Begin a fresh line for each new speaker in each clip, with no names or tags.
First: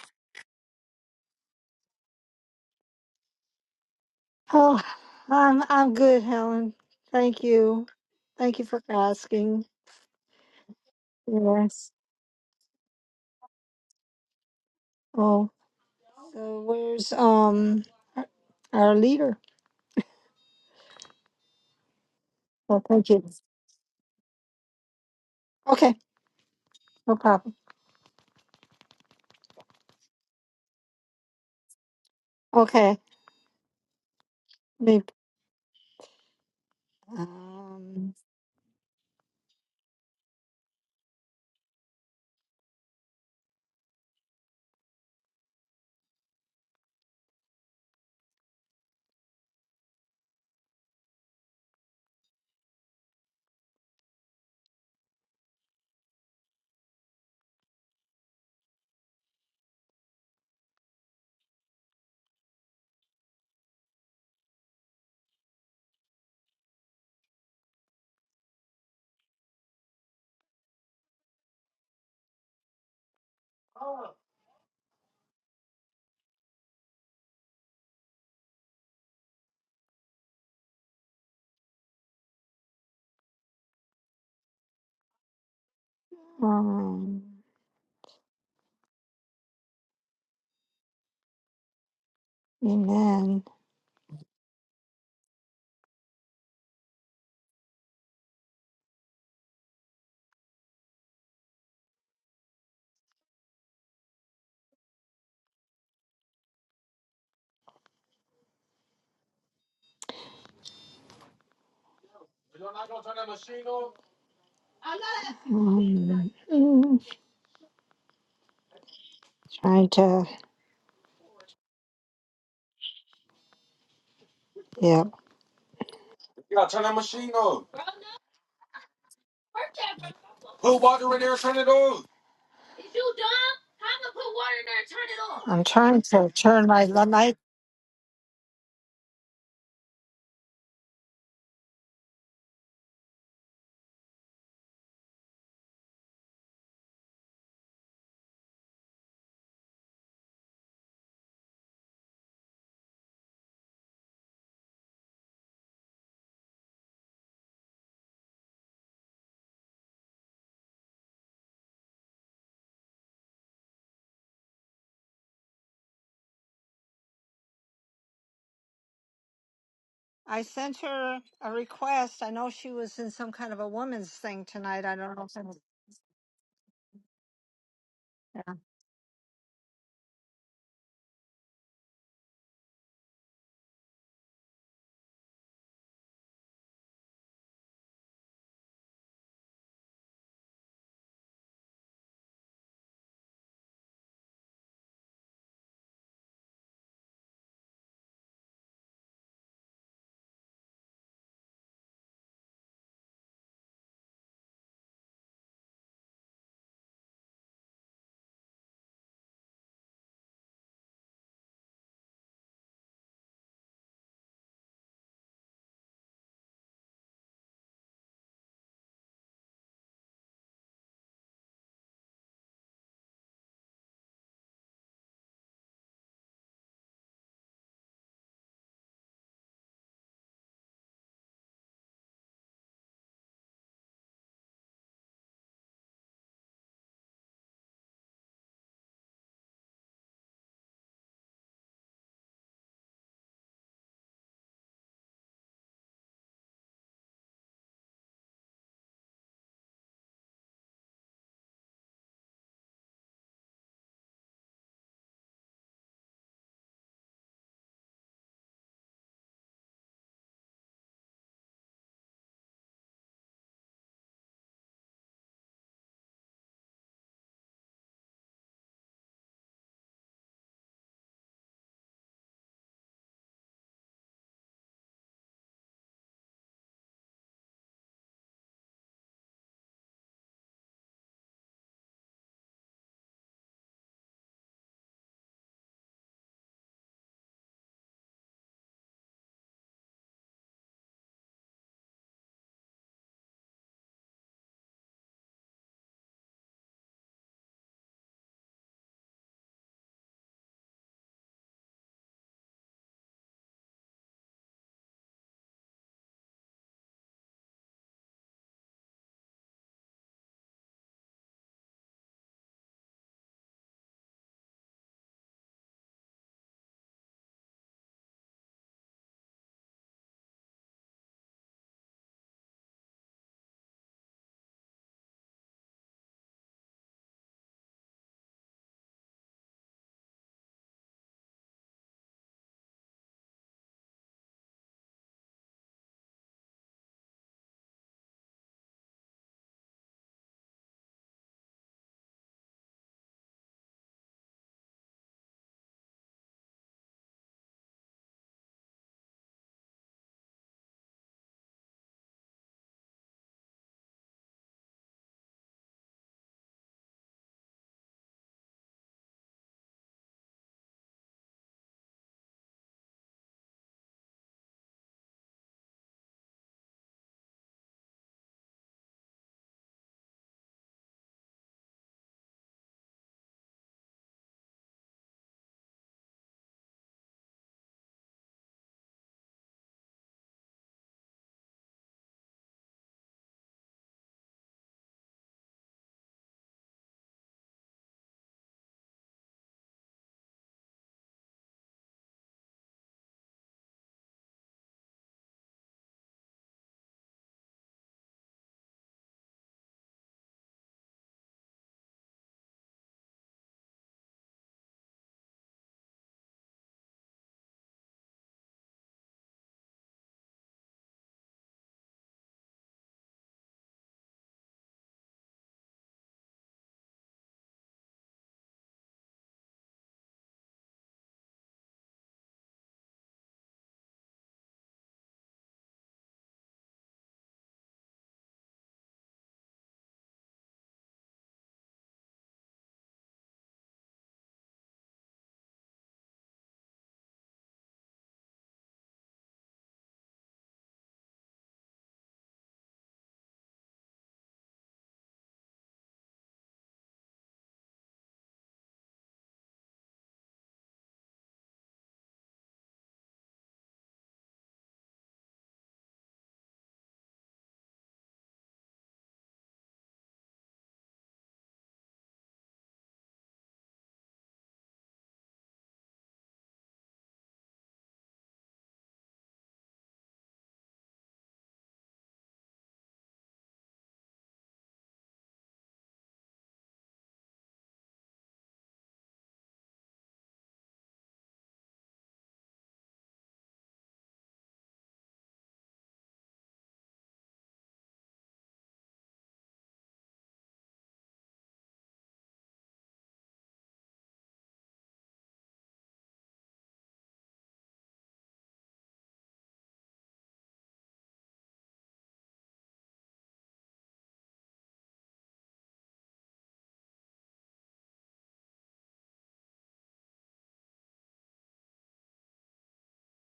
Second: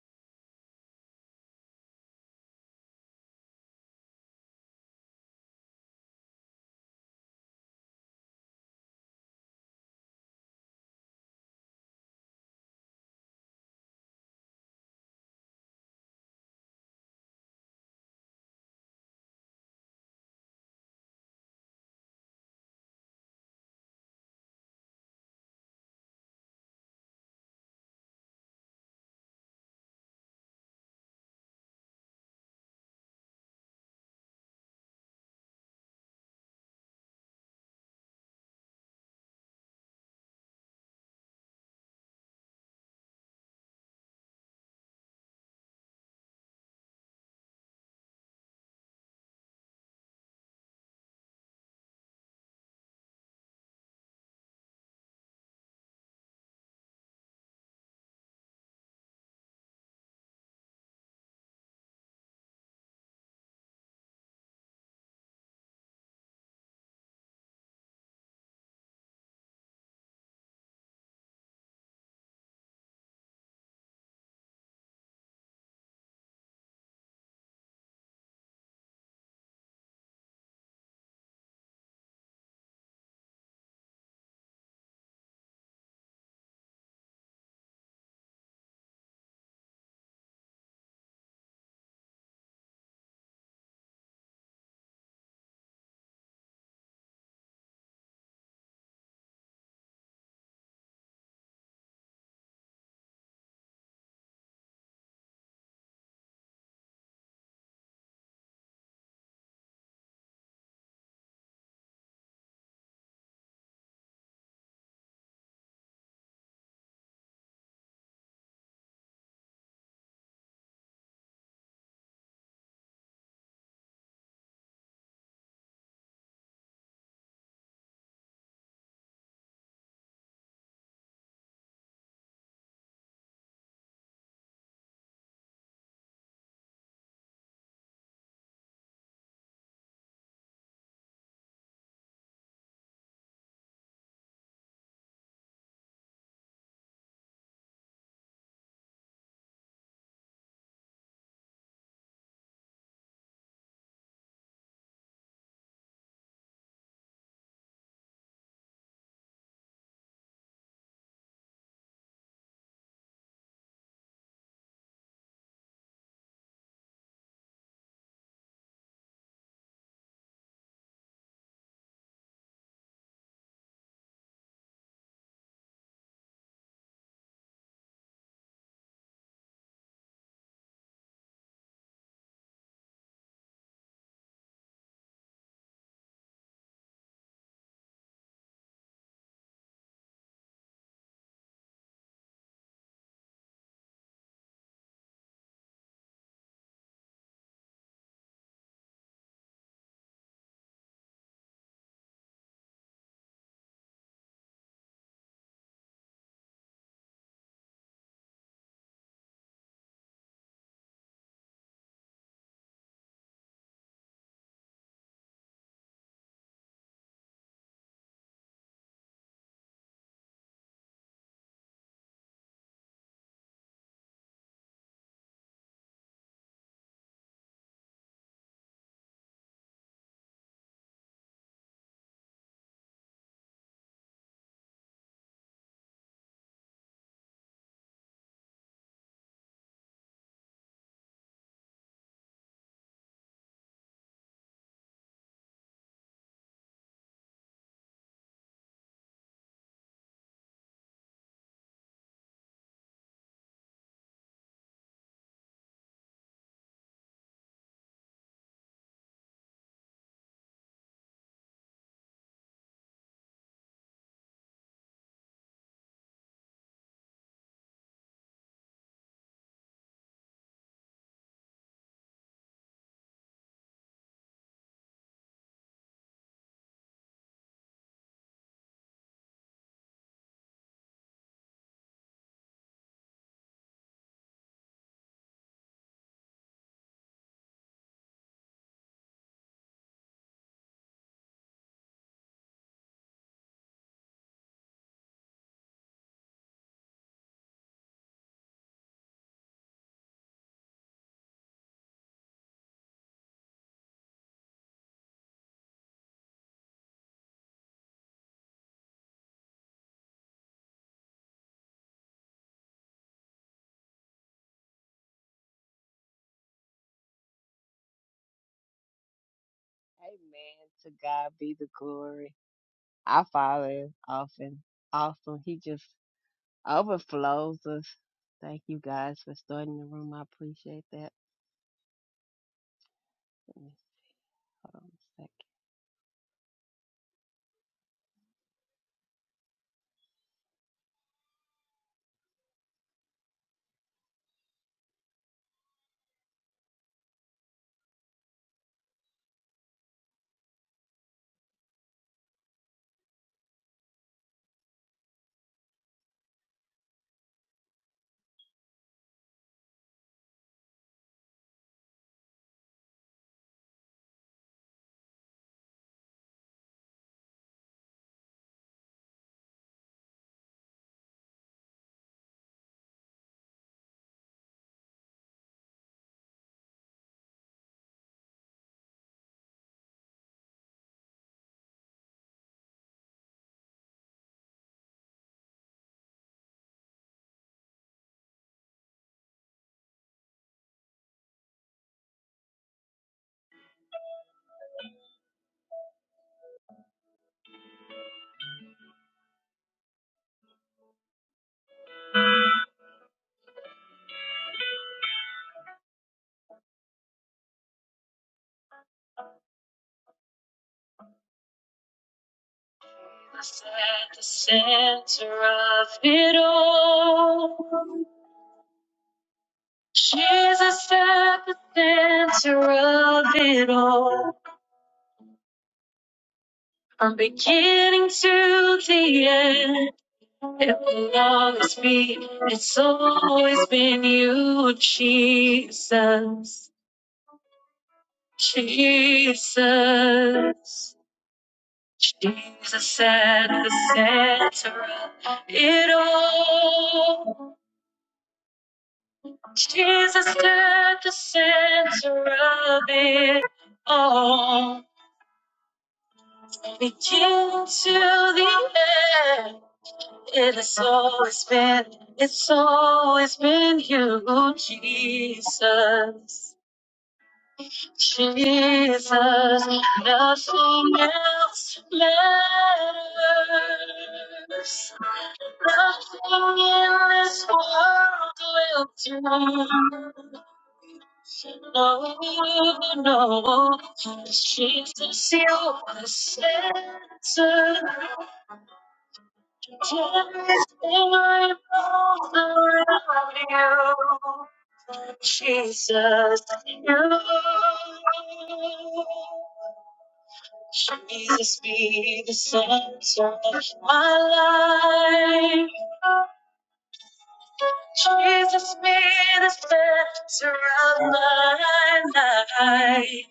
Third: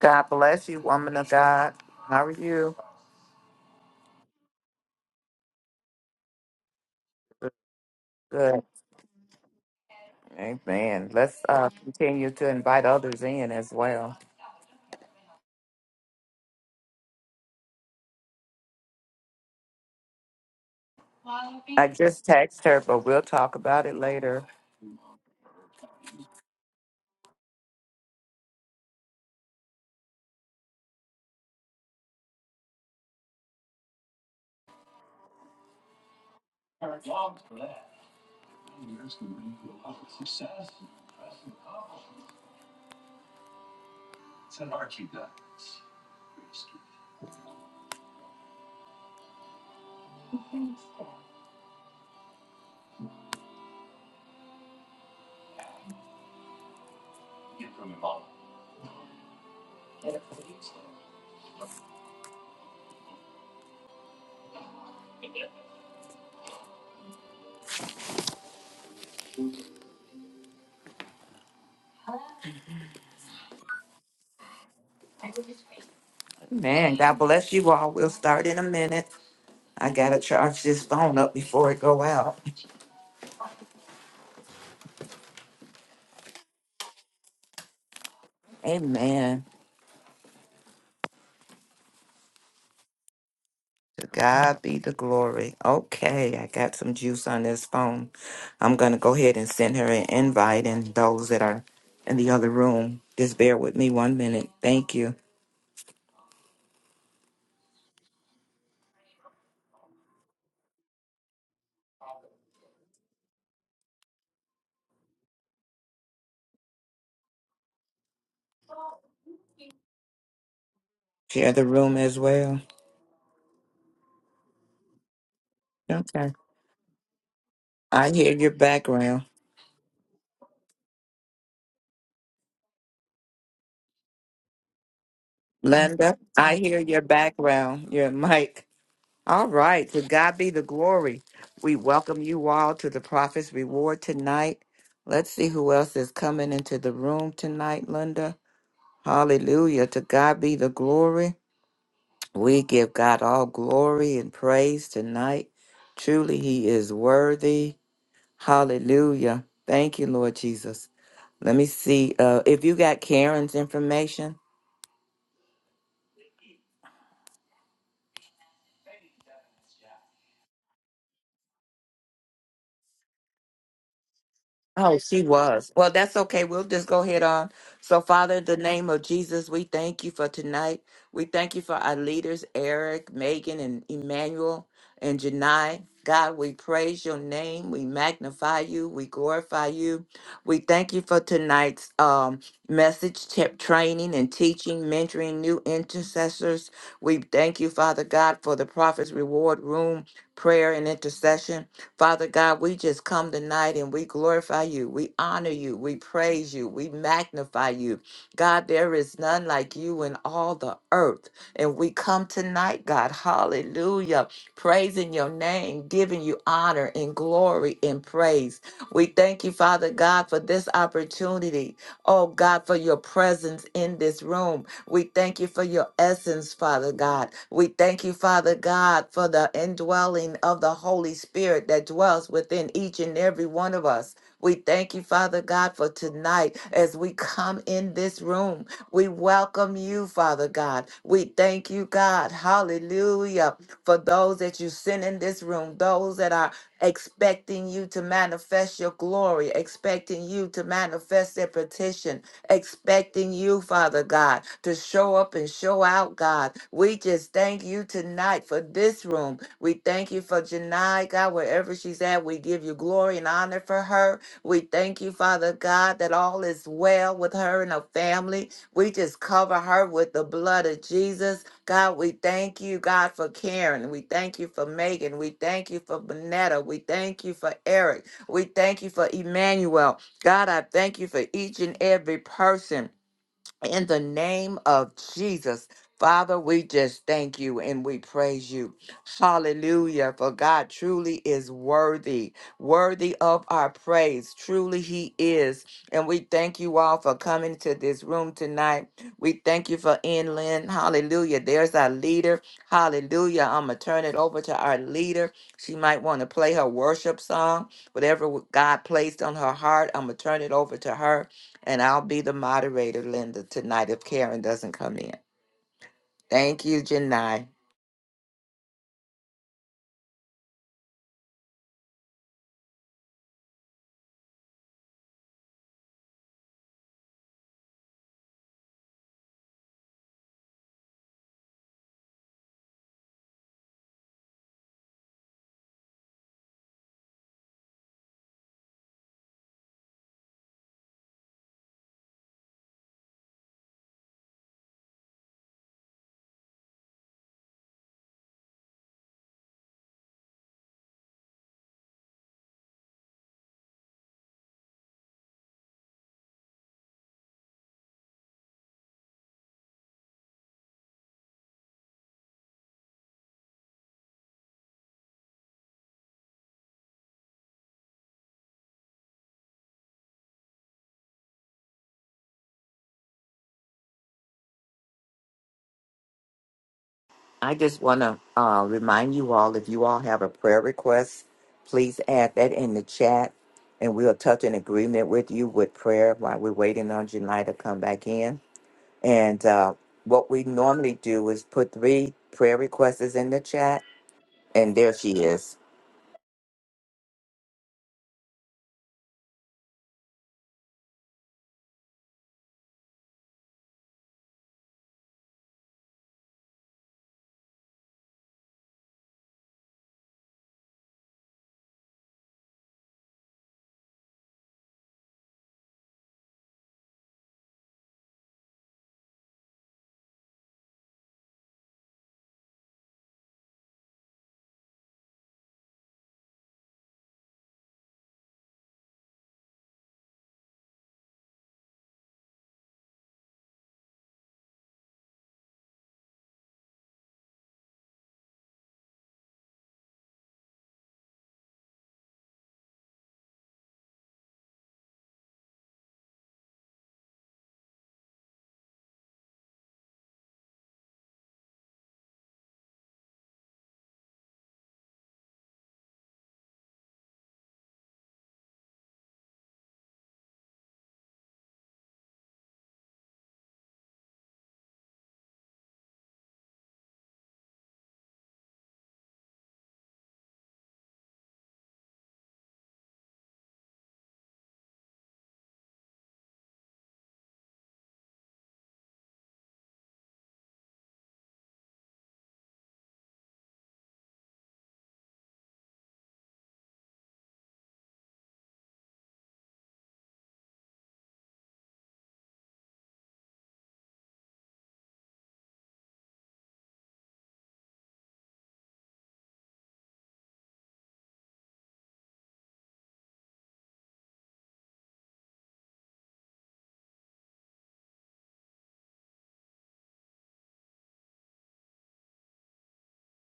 God bless you, woman of God. How are you?
Oh, I'm I'm good, Helen. Thank you. Thank
Good.
you for asking.
Amen. Let's uh,
Yes.
continue to invite others in as well.
Oh, so where's um our our leader?
I just text
Oh,
her, but
thank
we'll
you.
talk about it later.
Okay, no problem. Okay, maybe. Um,
Man, God bless you all. We'll start in a minute. I gotta charge this phone up before it go out.
um,
Amen.
amen.
To God be the glory. Okay, I got some juice on this phone. I'm gonna go ahead and send her an invite and those that are in the other room. Just bear with me one minute. Thank you.
Um, mm, trying to,
Share the room as well.
yeah.
Okay.
You gotta turn that machine on.
I hear your background.
Put water in there, turn it on. I'm trying
Linda,
to
I
turn
hear
my
your
light.
background, your mic. All right. To God be the glory. We welcome you all to the Prophet's Reward tonight. Let's see who else is coming into the room tonight, Linda. Hallelujah. To God be the glory. We give God all glory and praise tonight. Truly, He is worthy. Hallelujah. Thank you, Lord Jesus. Let me see uh, if you got Karen's information.
I sent her a request. I know she was in some kind of a woman's thing tonight. I
Oh,
don't
she
know. If it-
was. Well, that's okay. We'll just go ahead on. So, Father, in
yeah.
the name of Jesus, we thank you for tonight. We thank you for our leaders, Eric, Megan, and Emmanuel, and Janai. God, we praise your name. We magnify you. We glorify you. We thank you for tonight's um, message, tip, training, and teaching, mentoring new intercessors. We thank you, Father God, for the prophet's reward room, prayer, and intercession. Father God, we just come tonight and we glorify you. We honor you. We praise you. We magnify you. God, there is none like you in all the earth. And we come tonight, God, hallelujah, praising your name, giving you honor and glory and praise. We thank you, Father God, for this opportunity. Oh, God, for your presence in this room. We thank you for your essence, Father God. We thank you, Father God, for the indwelling of the Holy Spirit that dwells within each and every one of us. We thank you, Father God, for tonight as we come in this room. We welcome you, Father God. We thank you, God. Hallelujah. For those that you send in this room, those that are expecting you to manifest your glory, expecting you to manifest their petition, expecting you, Father God, to show up and show out, God. We just thank you tonight for this room. We thank you for Janai, God, wherever she's at. We give you glory and honor for her. We thank you, Father God, that all is well with her and her family. We just cover her with the blood of Jesus. God, we thank you, God, for Karen. We thank you for Megan. We thank you for Bonetta. We thank you for Eric. We thank you for Emmanuel. God, I thank you for each and every person in the name of Jesus, Father, we just thank you and we praise you. Hallelujah. For God truly is worthy, worthy of our praise. Truly, He is. And we thank you all for coming to this room tonight. We thank you for inland. Hallelujah. There's our leader. Hallelujah. I'm going to turn it over to our leader. She might want to play her worship song, whatever God placed on her heart. I'm going to turn it over to her. And I'll be the moderator, Linda, tonight if Karen doesn't come in. Thank you, Janai.
Amen. To God be the glory. Our Father is often awesome. He just overflows us. Thank you guys for starting the room. I appreciate that. Let me- Hold on a second.
I just want to uh, remind you all if you all have a prayer request, please add that in the chat and we'll touch an agreement with you with prayer while we're waiting on Janai to come back in. And uh, what we normally do is put three prayer requests in the chat, and there she is.
Was At the center of it all, Jesus at the center of it all, from beginning to the end. It will always be. It's always been you, Jesus. Jesus. Jesus at the center of it all. Jesus at the center of it all. Begin to the end. It has always been, it's always been you, Jesus. Jesus, nothing else matters. Nothing in this world will do. No, no, Jesus, you are the center. Just in my arms around you, Jesus, you. Jesus be the center of my life. Jesus be the center of my life.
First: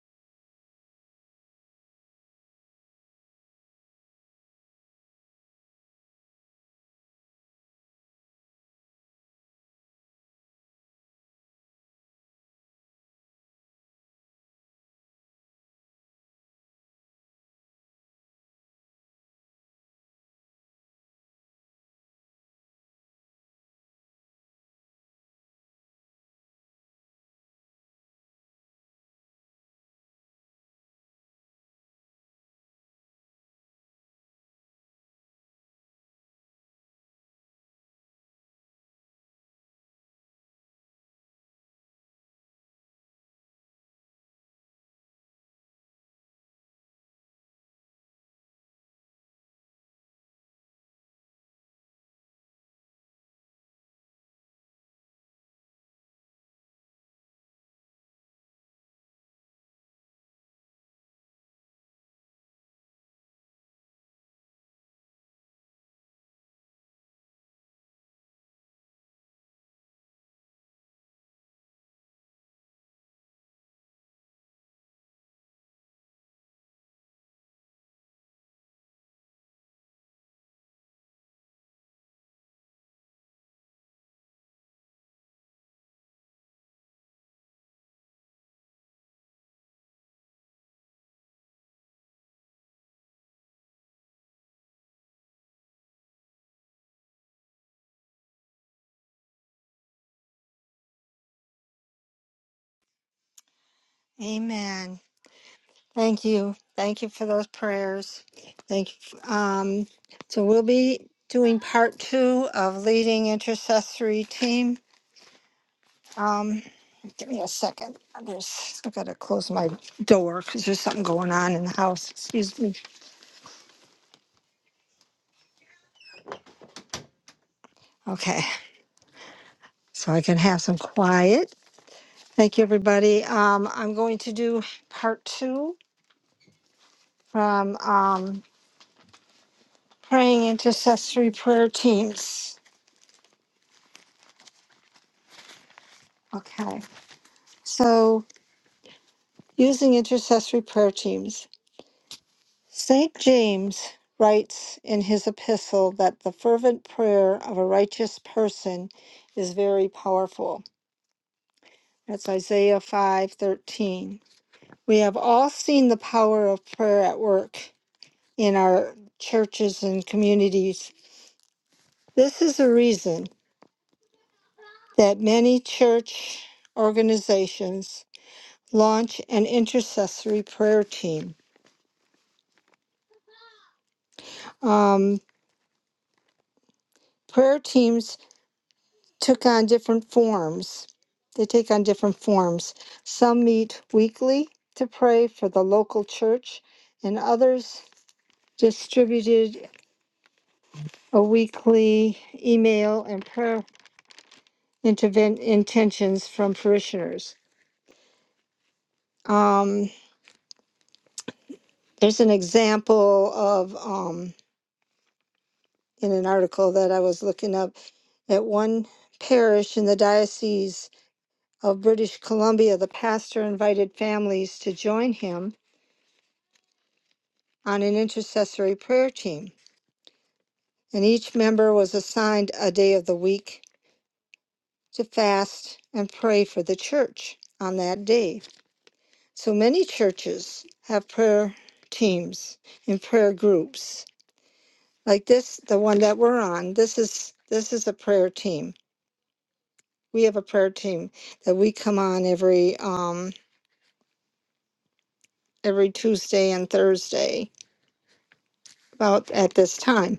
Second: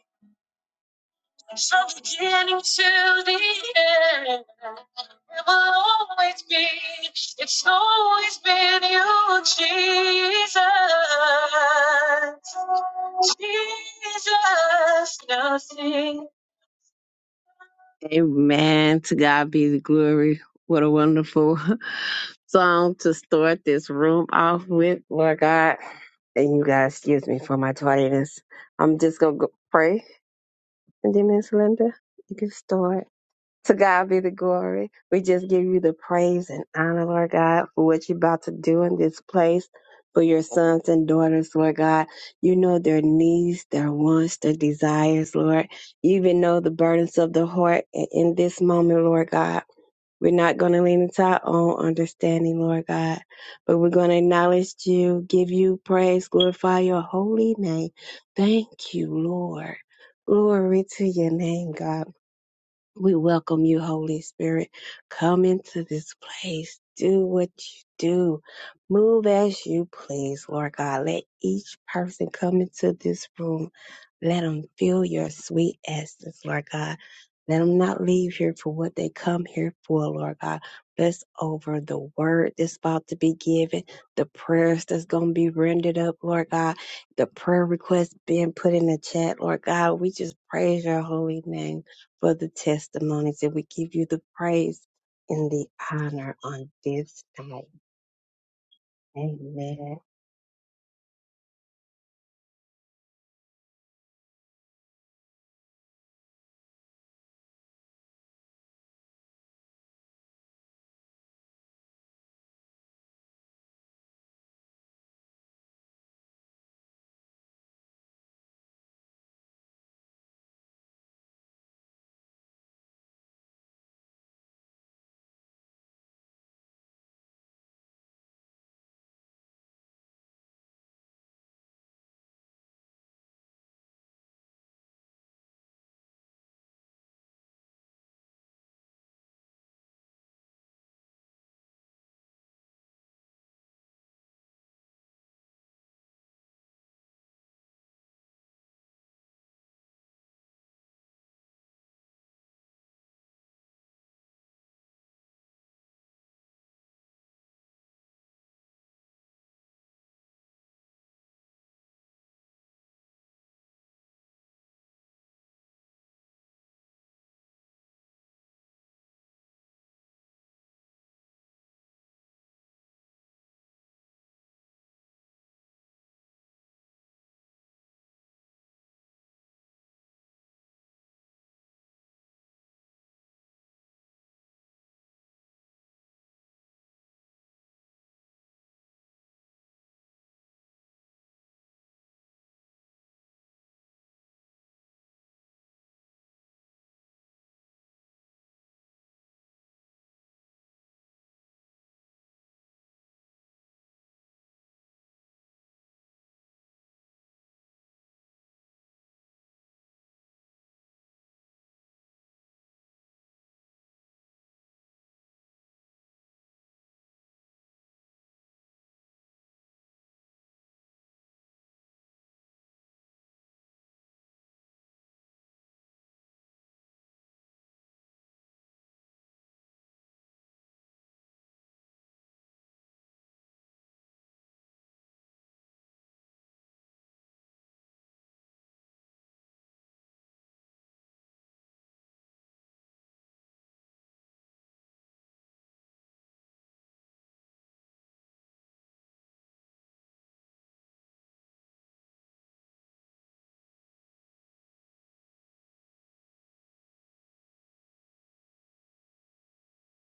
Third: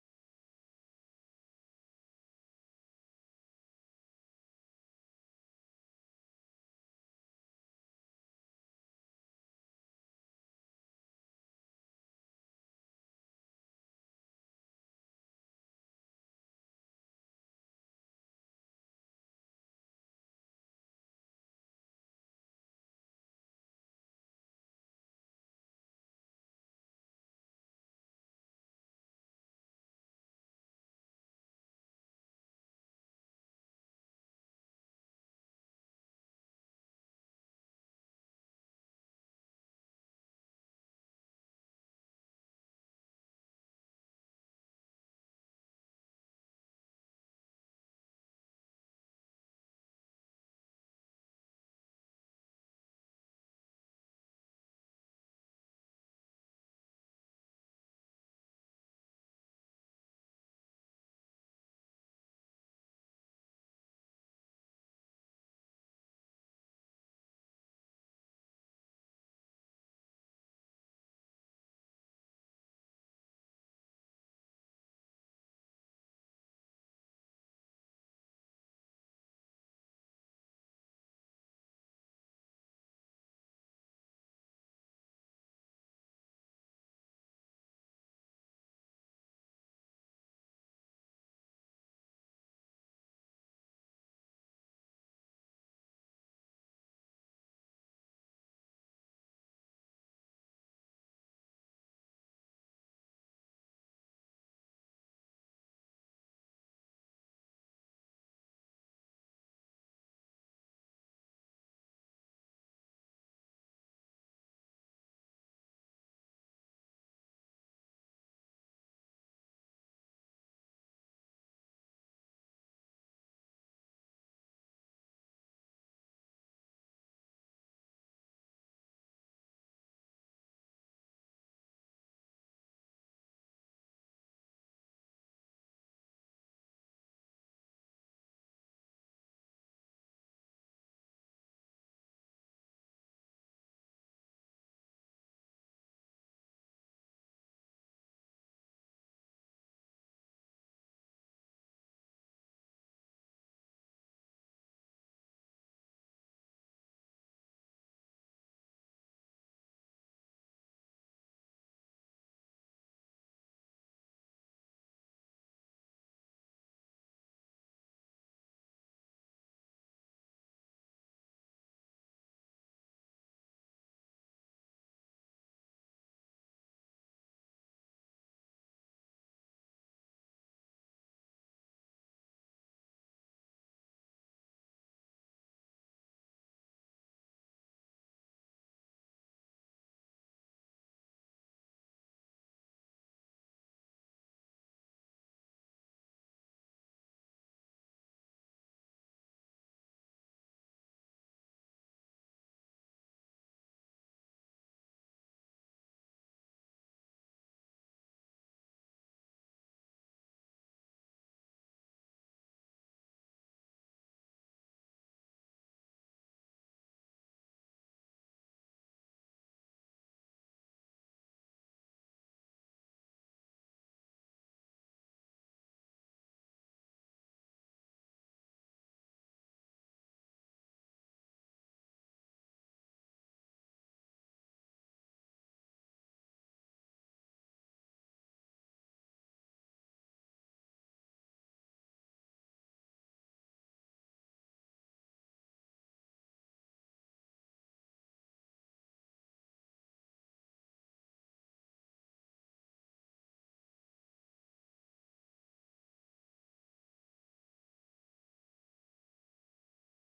So beginning to the end, it will always be, it's always been you, Jesus. Jesus, nothing. Amen. To God be the glory. What a wonderful song to start this room off with, Lord God. And you guys, excuse me for my tardiness. I'm just going to go pray. And then, Miss Linda, you can start. To God be the glory. We just give you the praise and honor, Lord God, for what you're about to do in this place for your sons and daughters, Lord God. You know their needs, their wants, their desires, Lord. You even know the burdens of the heart And in this moment, Lord God. We're not going to lean into our own understanding, Lord God, but we're going to acknowledge you, give you praise, glorify your holy name. Thank you, Lord. Glory to your name, God. We welcome you, Holy Spirit. Come into this place. Do what you do. Move as you please, Lord God. Let each person come into this room let them feel your sweet essence, Lord God. Let them not leave here for what they come here for, Lord God. Bless over the word that's about to be given, the prayers that's going to be rendered up, Lord God, the prayer requests being put in the chat, Lord God. We just praise your holy name for the testimonies and we give you the praise and the honor on this night. Amen.
Amen. Thank you. Thank you for those prayers. Thank you. Um, so we'll be doing part two of leading intercessory team. Um, give me a second. I'm just, I gotta close my door because there's something going on in the house. Excuse me. Okay. So I can have some quiet. Thank you, everybody. Um, I'm going to do part two from um, praying intercessory prayer teams. Okay, so using intercessory prayer teams. St. James writes in his epistle that the fervent prayer of a righteous person is very powerful. That's Isaiah 5:13. We have all seen the power of prayer at work in our churches and communities. This is a reason that many church organizations launch an intercessory prayer team. Um, prayer teams took on different forms. They take on different forms. Some meet weekly to pray for the local church, and others distributed a weekly email and prayer interven- intentions from parishioners. Um, there's an example of um, in an article that I was looking up at one parish in the diocese of British Columbia, the pastor invited families to join him on an intercessory prayer team, and each member was assigned a day of the week to fast and pray for the church on that day. So many churches have prayer teams and prayer groups. Like this, the one that we're on, this is this is a prayer team. We have a prayer team that we come on every um every Tuesday and Thursday about at this time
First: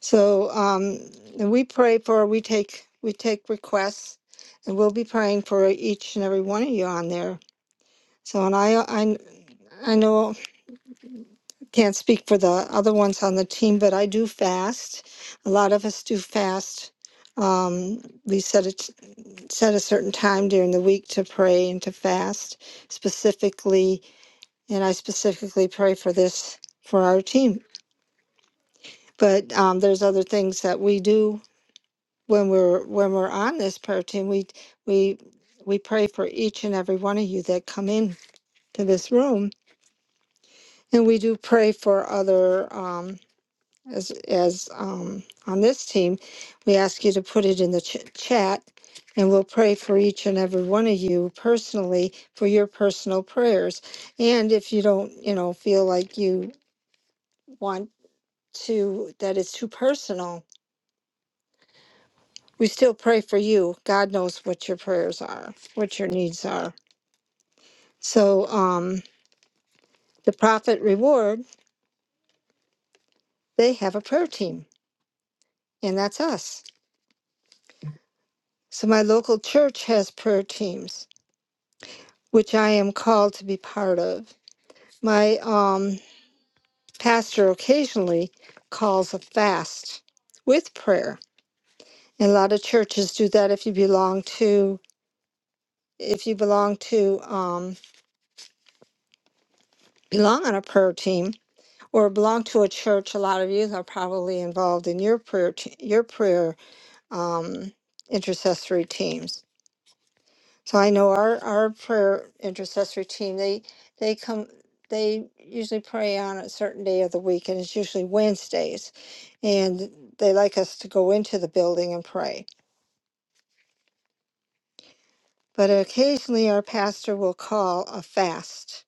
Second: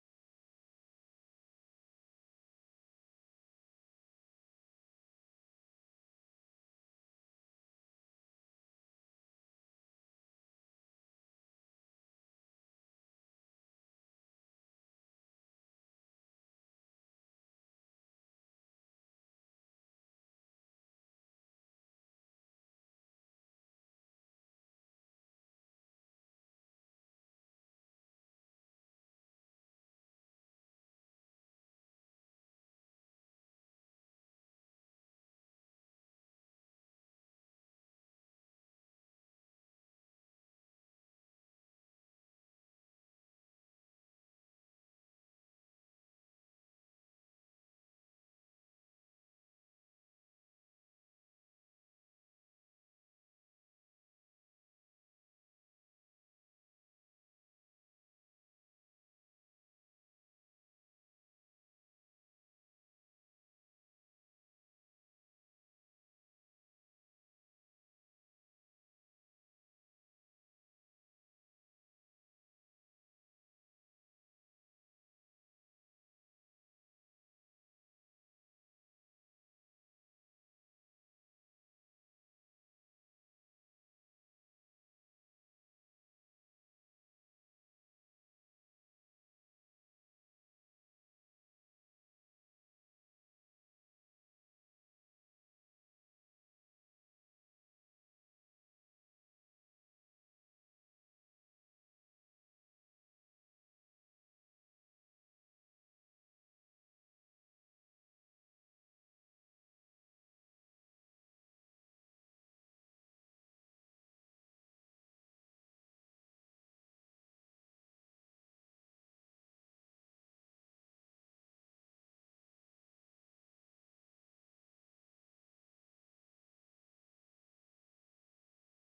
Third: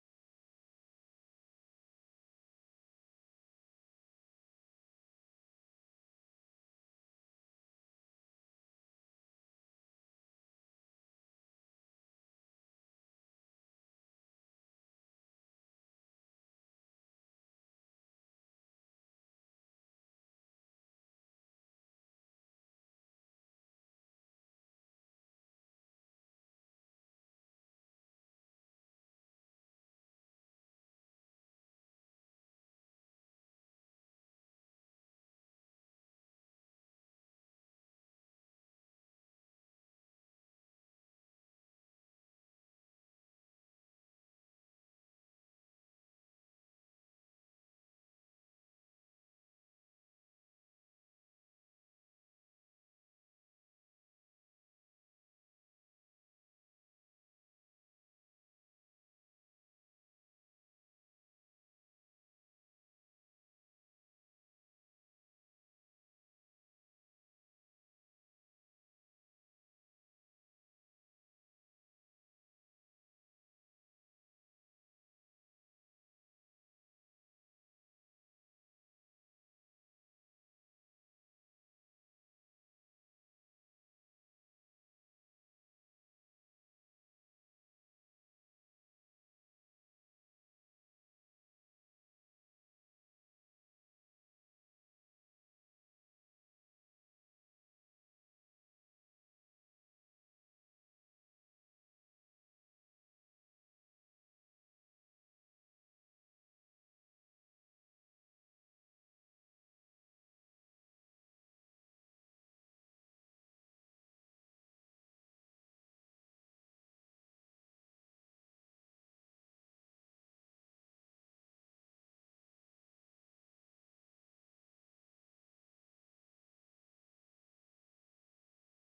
So um, and we pray for we take we take requests, and we'll be praying for each and every one of you on there. So and I I I know can't speak for the other ones on the team, but I do fast. A lot of us do fast. Um, we set a set a certain time during the week to pray and to fast specifically, and I specifically pray for this for our team. But um, there's other things that we do when we're when we're on this prayer team we we we pray for each and every one of you that come in to this room and we do pray for other um as as um on this team we ask you to put it in the ch- chat and we'll pray for each and every one of you personally for your personal prayers and if you don't you know feel like you want to that it's too personal we still pray for you god knows what your prayers are what your needs are So um, the prophet Reward, they have a prayer team, and that's us. So my local church has prayer teams, which I am called to be part of. My um, pastor occasionally calls a fast with prayer, and a lot of churches do that. If you belong to, if you belong to, um, belong on a prayer team or belong to a church, a lot of you are probably involved in your prayer, te- your prayer um, intercessory teams. So I know our, our prayer intercessory team, they, they come, they usually pray on a certain day of the week and it's usually Wednesdays. And they like us to go into the building and pray. But occasionally our pastor will call a fast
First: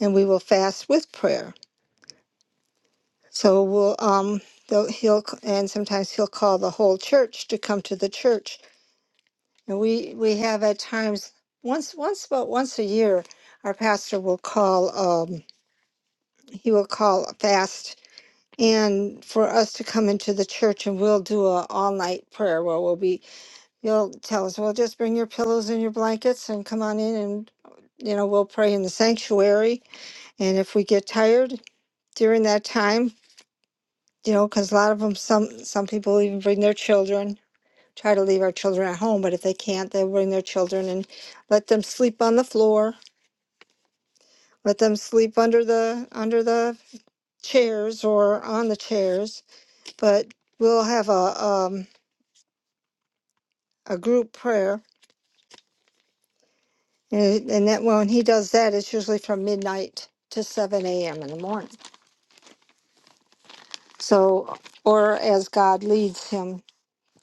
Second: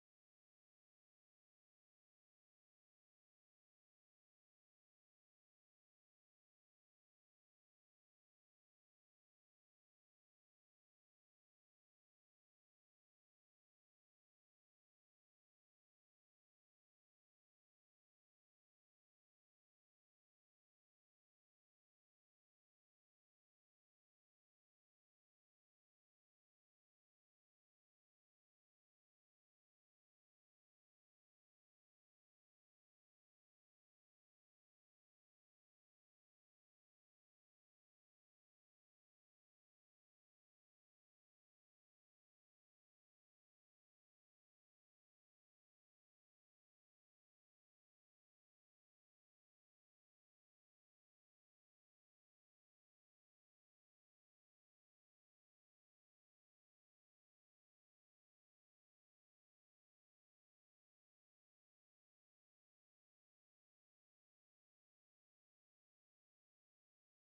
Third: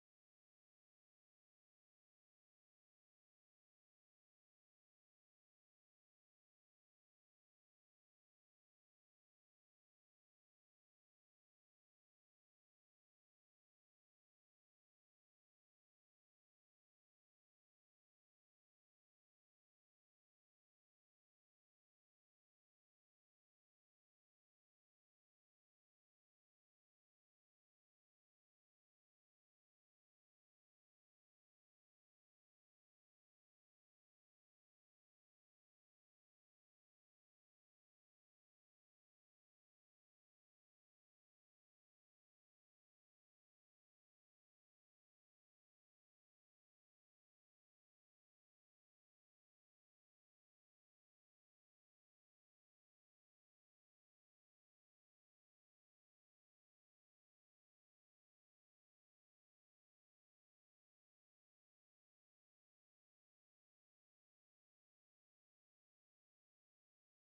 and we will fast with prayer. So we'll, um, they'll, he'll, c- and sometimes he'll call the whole church to come to the church. And we, we have at times, once, once, about once a year, our pastor will call, um. he will call a fast and for us to come into the church and we'll do a all night prayer where we'll be you'll tell us well just bring your pillows and your blankets and come on in and you know we'll pray in the sanctuary and if we get tired during that time you know because a lot of them some some people even bring their children try to leave our children at home but if they can't they'll bring their children and let them sleep on the floor let them sleep under the under the chairs or on the chairs but we'll have a um, a group prayer, and, and that well, when he does that, it's usually from midnight to seven a.m. in the morning. So, or as God leads him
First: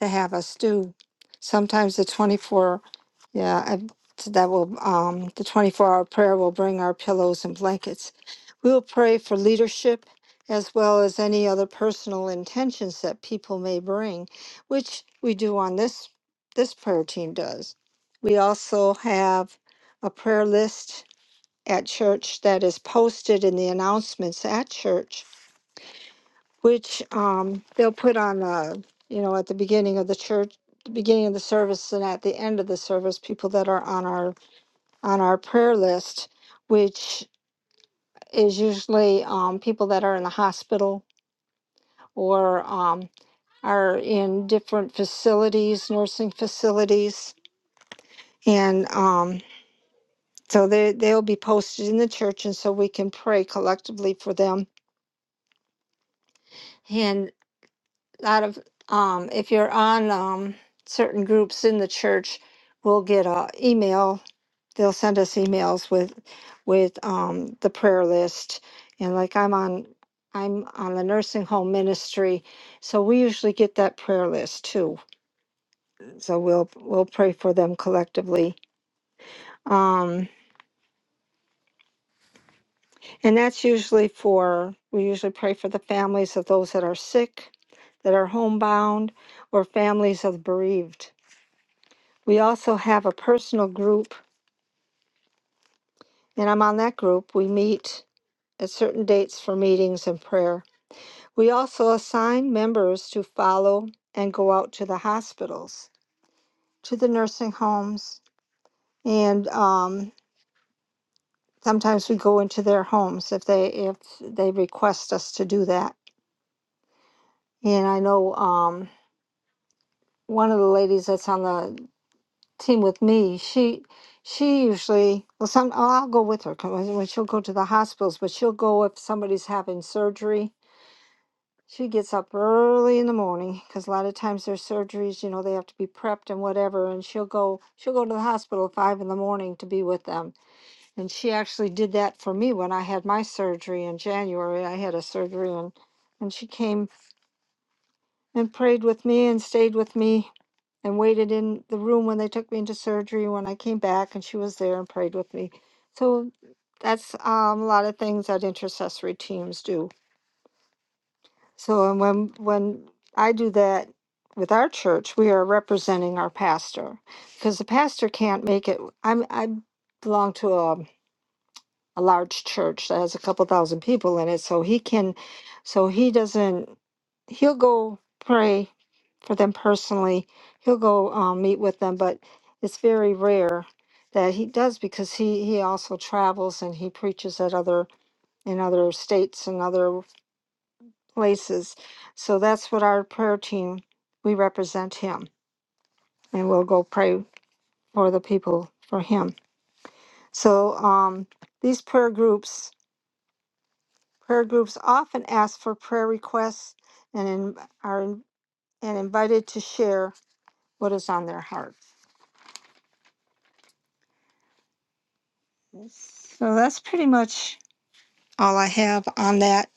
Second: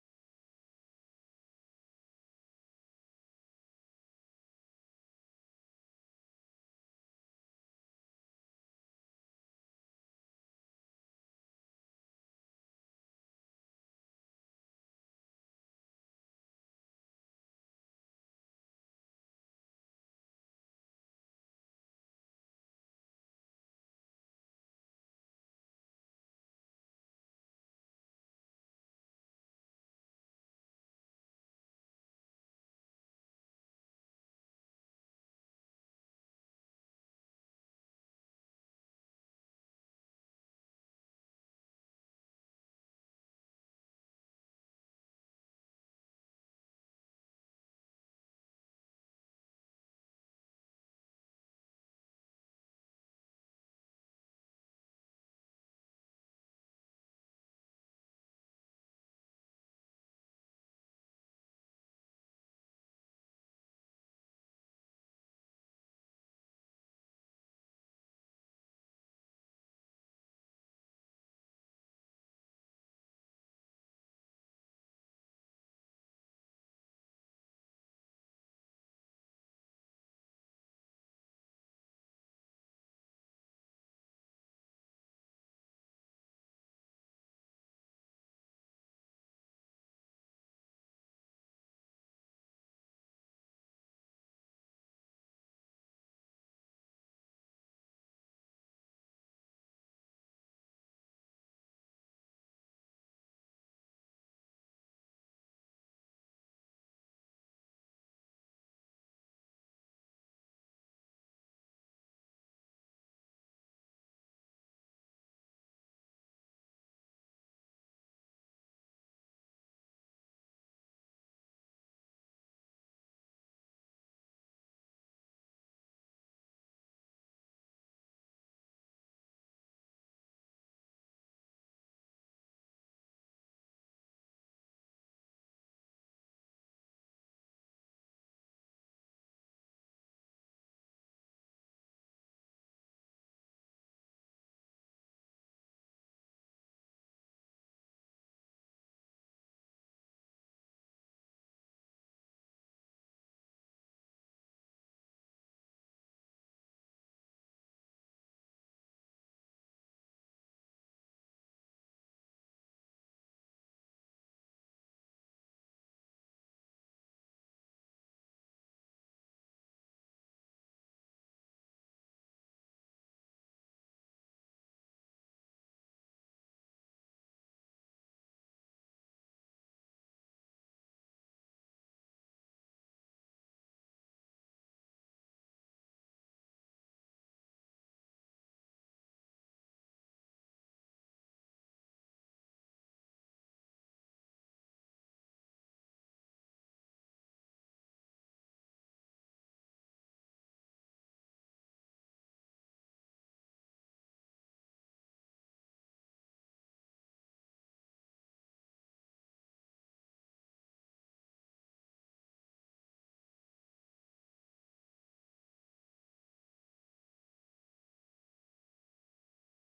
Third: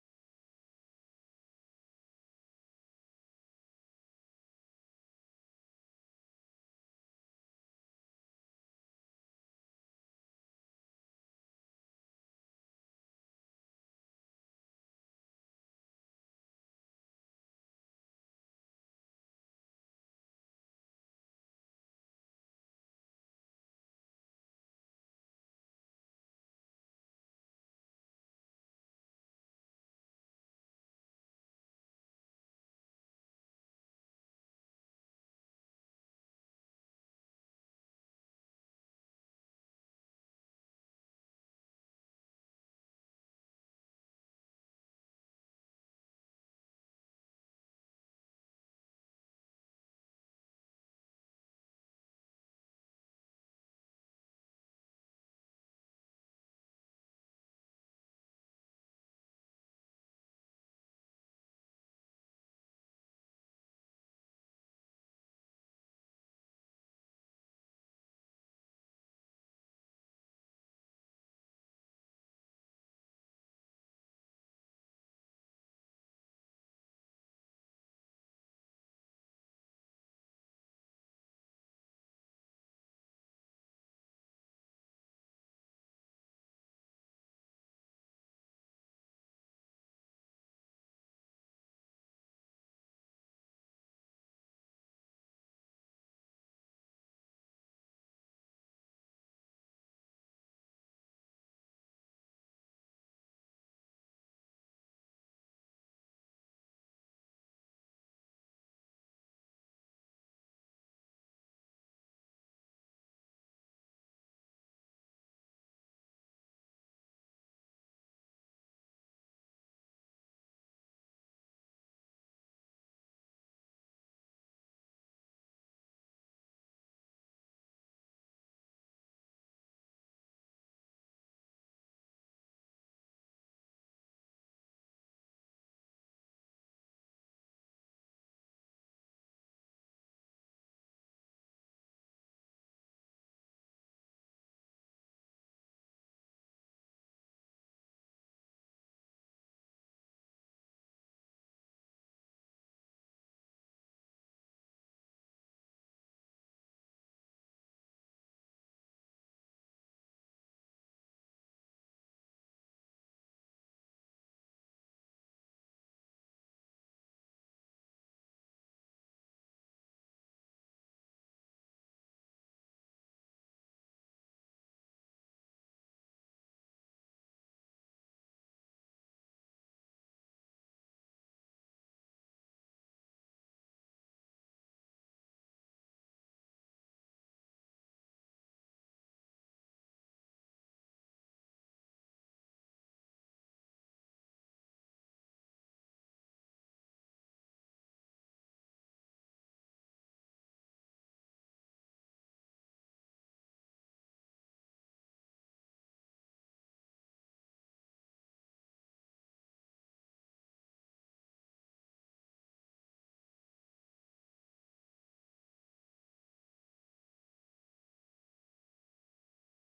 to have us do. Sometimes the 24, yeah, I, so that will, um, the 24 hour prayer will bring our pillows and blankets. We will pray for leadership as well as any other personal intentions that people may bring, which we do on this, this prayer team does. We also have a prayer list at church that is posted in the announcements at church which um, they'll put on, uh, you know, at the beginning of the church, the beginning of the service, and at the end of the service, people that are on our on our prayer list, which is usually um, people that are in the hospital or um, are in different facilities, nursing facilities, and um, so they they'll be posted in the church, and so we can pray collectively for them. and. out of um, if you're on um, certain groups in the church, we'll get a email. They'll send us emails with with um, the prayer list, and like I'm on I'm on the nursing home ministry, so we usually get that prayer list too. So we'll we'll pray for them collectively. Um, and that's usually for we usually pray for the families of those that are sick, that are homebound, or families of bereaved We also have a personal group, and I'm on that group. We meet at certain dates for meetings and prayer. We also assign members to follow and go out to the hospitals, to the nursing homes, and um, sometimes we go into their homes if they if they request us to do that. And I know um, one of the ladies that's on the team with me, she she usually well some oh, I'll go with her 'cause when when she'll go to the hospitals, but she'll go if somebody's having surgery. She gets up early in the morning because a lot of times their surgeries, you know, they have to be prepped and whatever, and she'll go she'll go to the hospital at five in the morning to be with them. And she actually did that for me when I had my surgery in January. I had a surgery and and she came and prayed with me and stayed with me and waited in the room when they took me into surgery when I came back and she was there and prayed with me. So that's um, a lot of things that intercessory teams do. So and when when I do that with our church, we are representing our pastor because the pastor can't make it. I'm I belong to a a large church that has a couple thousand people in it so he can so he doesn't he'll go pray for them personally he'll go um, meet with them but it's very rare that he does because he he also travels and he preaches at other in other states and other places so that's what our prayer team we represent him and we'll go pray for the people for him so um these prayer groups Prayer groups often ask for prayer requests and in, are in- and invited to share what is on their heart. So that's pretty much all I have on that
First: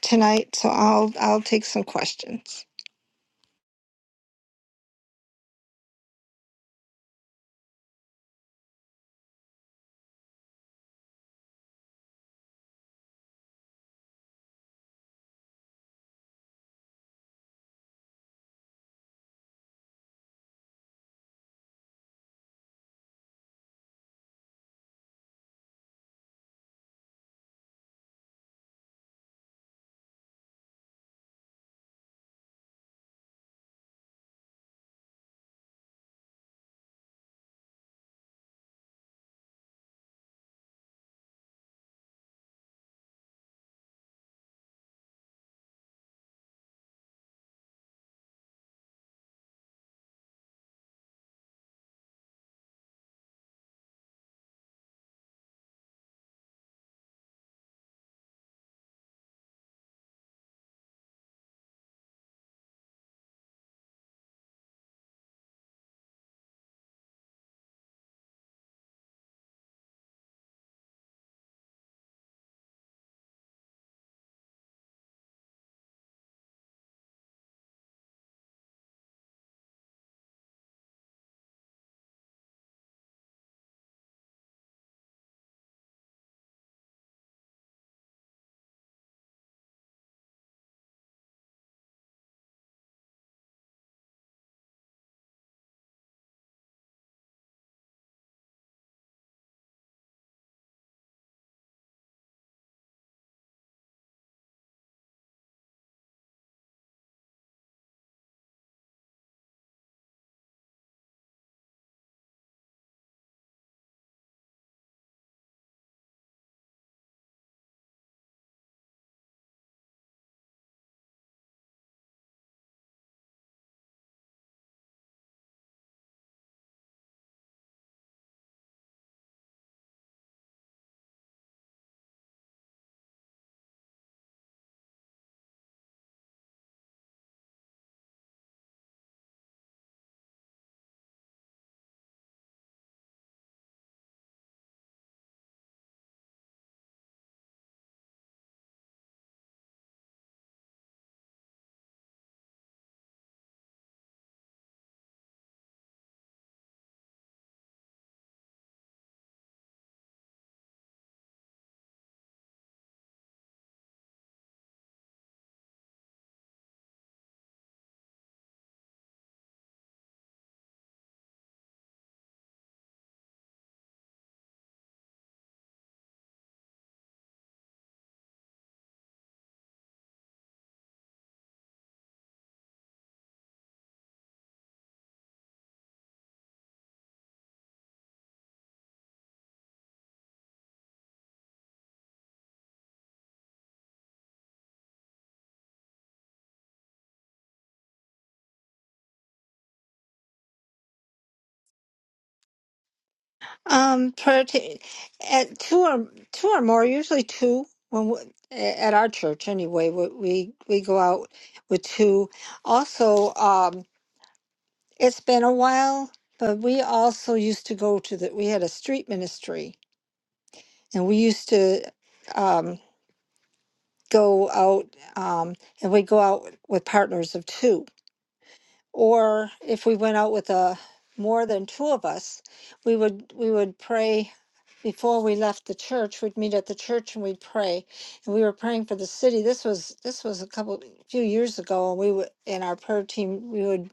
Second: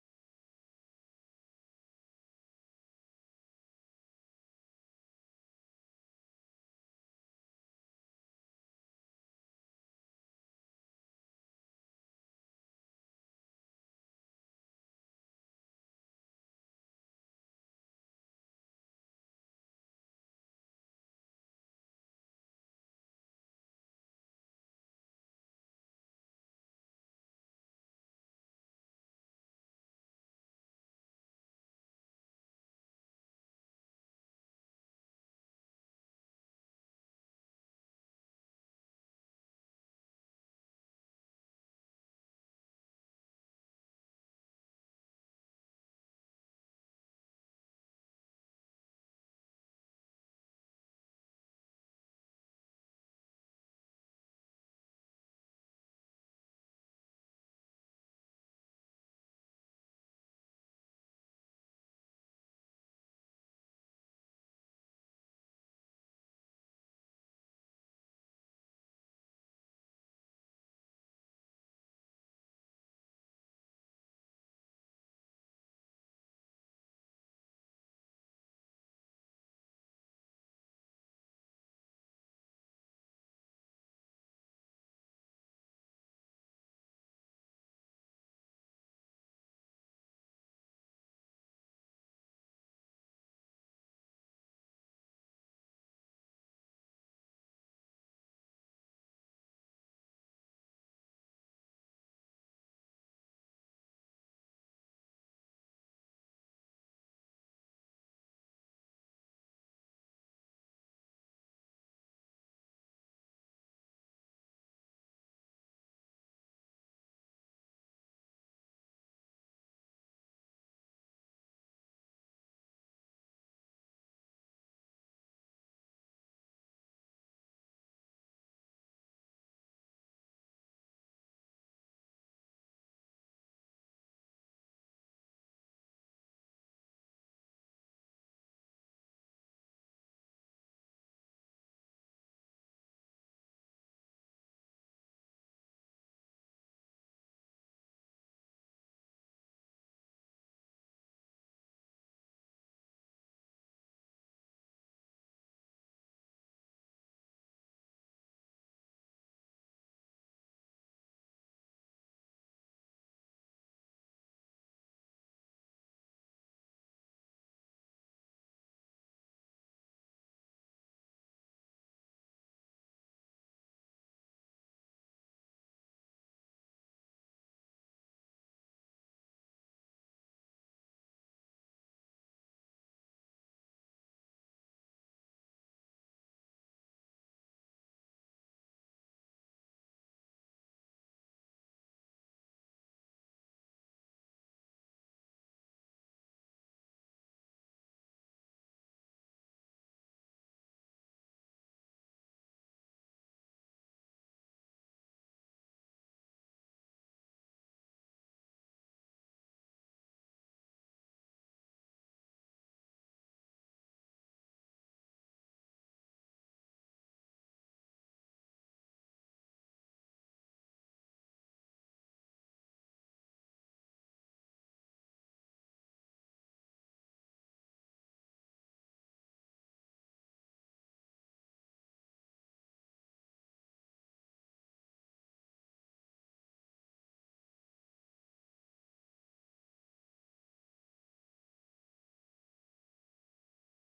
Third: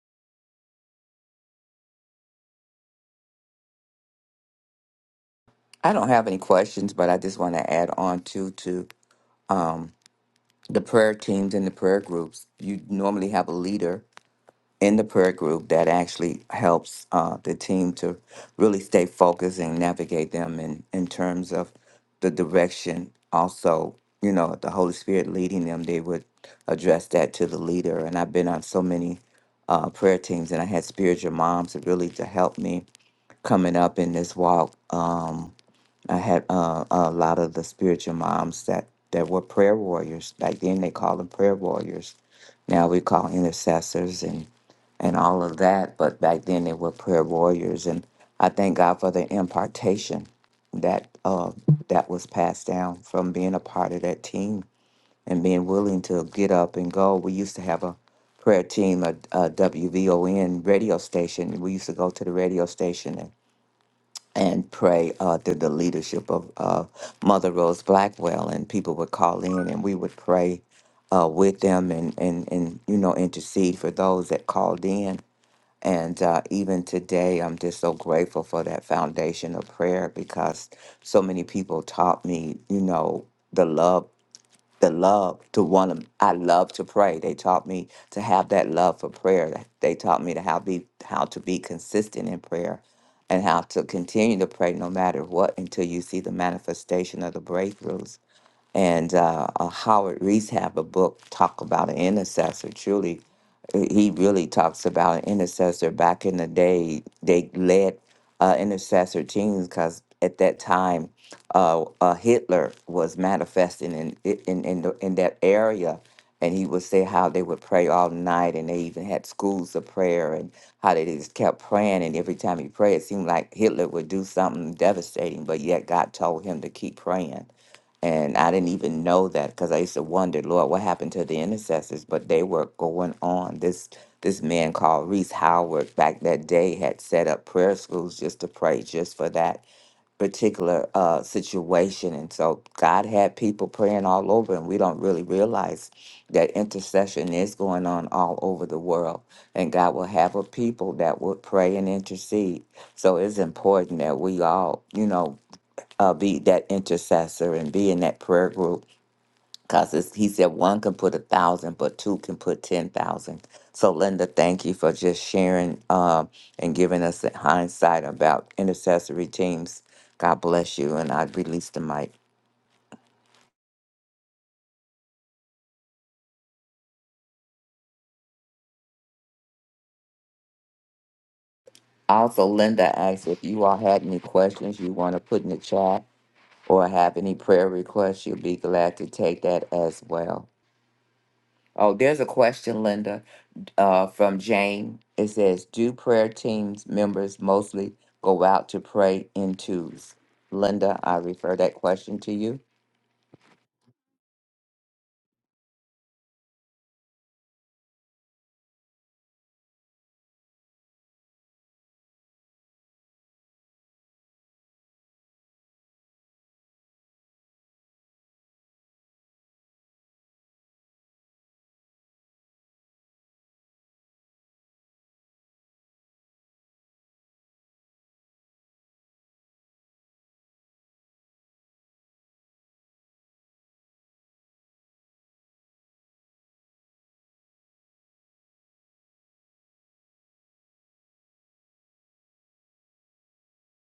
tonight. So I'll I'll take some questions.
I don't have any questions, but I just want to add on to to. Um, the prayer teams and the prayer groups, you normally have a leader in the prayer group that actually helps uh, the team to really stay focused and navigate them in, in terms of the direction. Also, you know, the Holy Spirit leading them, they would address that to the leader. And I've been on so many uh, prayer teams and I had spiritual moms that really to help me coming up in this walk. Um, I had uh, a lot of the spiritual moms that, that were prayer warriors. Back then, they called them prayer warriors. Now we call intercessors and, and all of that. But back then, they were prayer warriors. And I thank God for the impartation that uh, that was passed down from being a part of that team and being willing to get up and go. We used to have a prayer team, a, a W V O N radio station. We used to go to the radio station and and pray uh, through the leadership of uh, Mother Rose Blackwell, and people would call in and we would pray uh, with them and, and, and you know intercede for those that called in. And uh, even today, I'm just so grateful for that foundation of prayer because so many people taught me, you know, the love the love to want to i love to pray they taught me to have that love for prayer they taught me to how be how to be consistent in prayer and how to continue to pray no matter what until you see the manifestation of the breakthroughs and uh, uh, Howard Reese have a book talk about an intercessor. Truly, uh, he really talks about an intercessor. Back in the day, they led uh, intercessor teams because at that time, uh, uh, Hitler was manifesting in i- in in, the, in that area. And he would say how they would pray all night, and they even had schools of prayer, and how they just kept praying. And every time he prayed, it seemed like Hitler would do something devastating, but yet God told him to keep praying and I didn't even know that because I used to wonder, Lord, what happened to the intercessors? But they were going on. This this man called Reese Howard back that day had set up prayer schools just to pray just for that particular uh, situation. And so God had people praying all over, and we don't really realize that intercession is going on all over the world. And God will have a people that will pray and intercede. So it's important that we all, you know, uh, be that intercessor and be in that prayer group. Because he said one can put a thousand, but two can put 10,000. So, Linda, thank you for just sharing um, and giving us the hindsight about intercessory teams. God bless you. And I release the mic. Also, Linda asked if you all had any questions you want to put in the chat or have any prayer requests, you'll be glad to take that as well. Oh, there's a question, Linda, uh, from Jane. It says, "Do prayer teams members mostly go out to pray in twos?" Linda, I refer that question to you.
Um, prayer t- at two or two or more, usually two. When we, at our church anyway, we we we go out with two. Also, um, it's been a while, but we also used to go to the. We had a street ministry and we used to um, go out um, and we'd go out with partners of two or if we went out with a more than two of us we would we would pray before we left the church we'd meet at the church and we'd pray and we were praying for the city this was this was a couple few years ago and we would in our prayer team we would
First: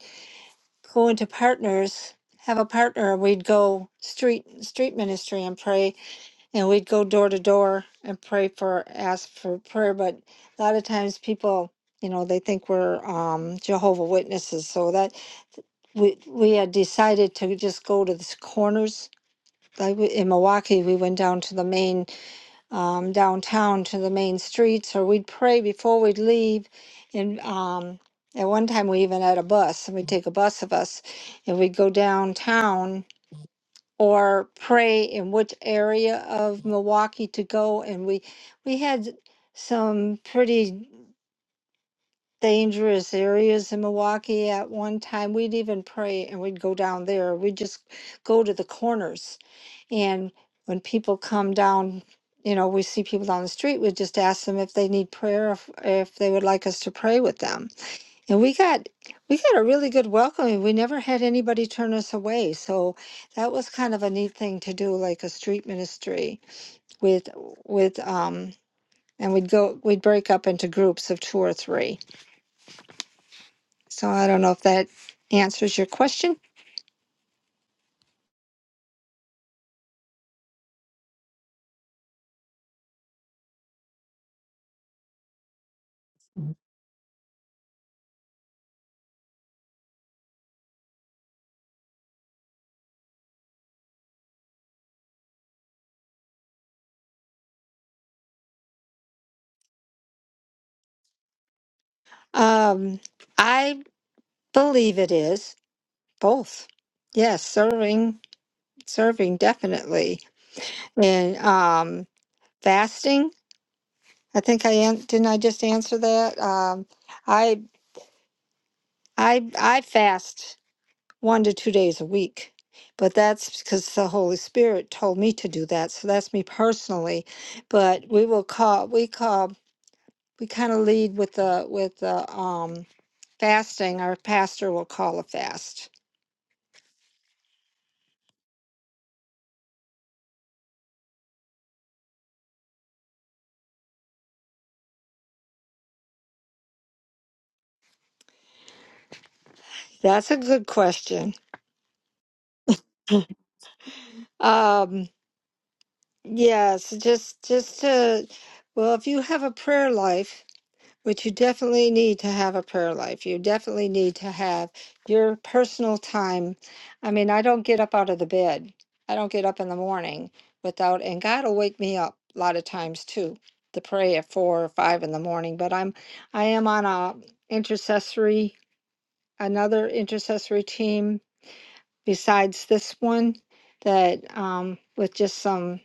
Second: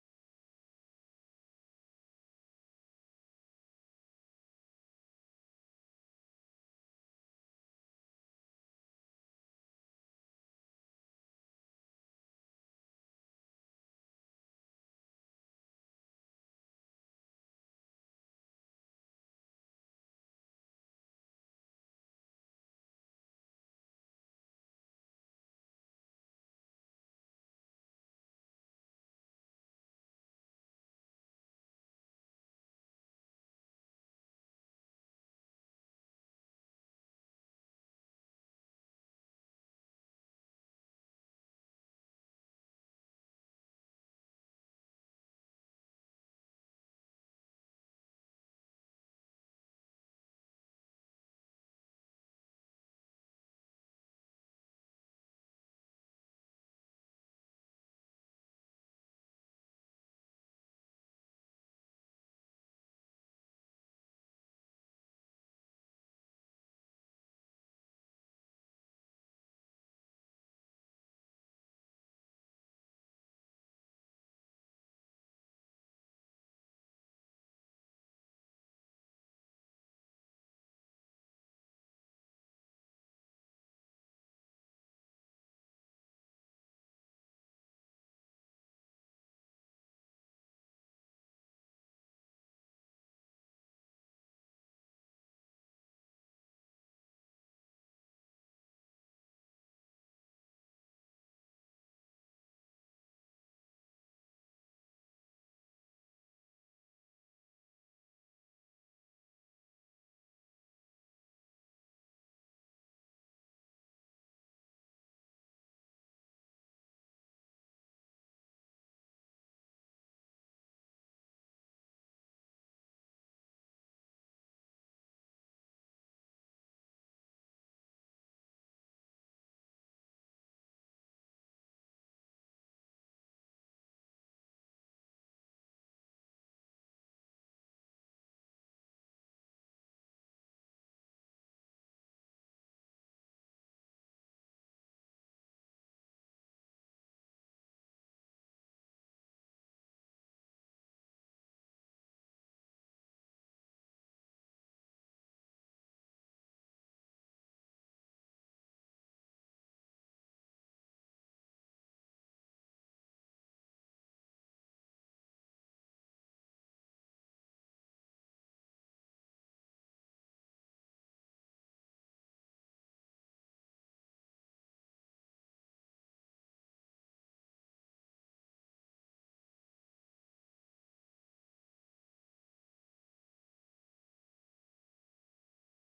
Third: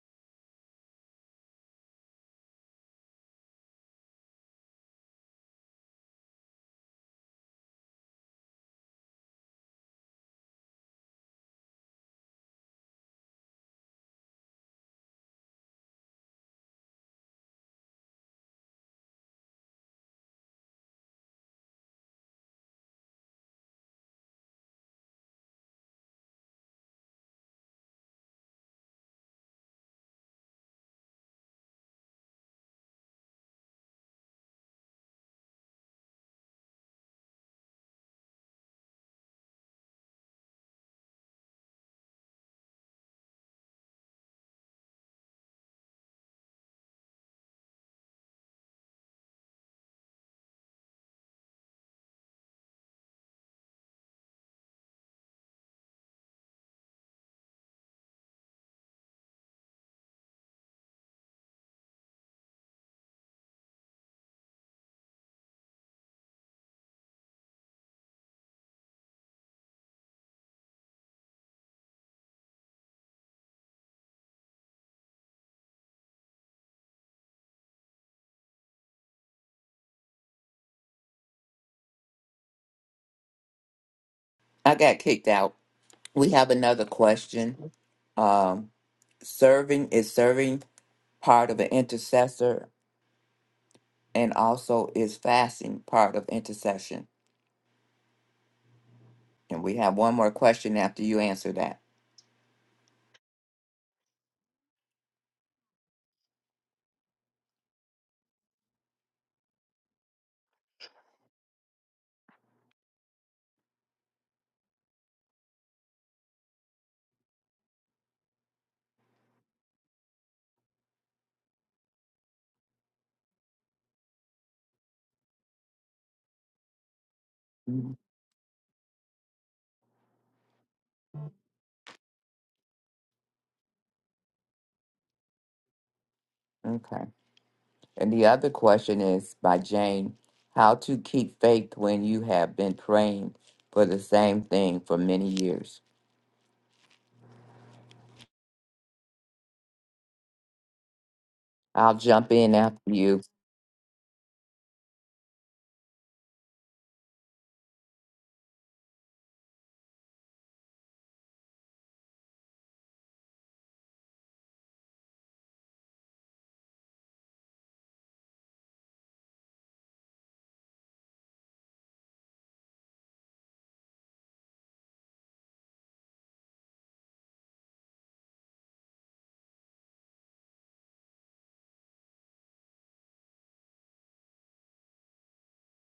go into partners have a partner and we'd go street street ministry and pray and we'd go door to door and pray for ask for prayer but a lot of times people you know they think we're um jehovah witnesses so that we we had decided to just go to the corners like we- in milwaukee we went down to the main um, downtown to the main streets or we'd pray before we'd leave and um at one time we even had a bus and we'd take a bus of us and we'd go downtown or pray in which area of Milwaukee to go. And we we had some pretty dangerous areas in Milwaukee at one time. We'd even pray and we'd go down there. We'd just go to the corners. And when people come down, you know, we see people down the street, we just ask them if they need prayer, if, if they would like us to pray with them and we got we got a really good welcoming. We never had anybody turn us away, so that was kind of a neat thing to do, like a street ministry with with um, and we'd go we'd break up into groups of two or three. So I don't know if that answers your question.
I got kicked out. We have another question. Um, serving is serving part of an intercessor, and also is fasting part of intercession. And we have one more question after you answer that.
Um, I believe it is both. Yes, serving serving definitely, and um, fasting. I think I an- didn't I just answer that. Um, I I I fast one to two days a week, but that's because the Holy Spirit told me to do that. So that's me personally.
Mhm.
But we will call we call we kind of lead with the with the um fasting. Our pastor will call a fast.
Okay. And the other question is by Jane How to keep faith when you have been praying for the same thing for many years?
That's a good question.
I'll jump in after you.
Um yes, just just to well, if you have a prayer life But you definitely need to have a prayer life. You definitely need to have your personal time. I mean, I don't get up out of the bed. I don't get up in the morning without, and God will wake me up a lot of times too to pray at four or five in the morning. But I'm, I am on a intercessory, another intercessory team besides this one that um, with just some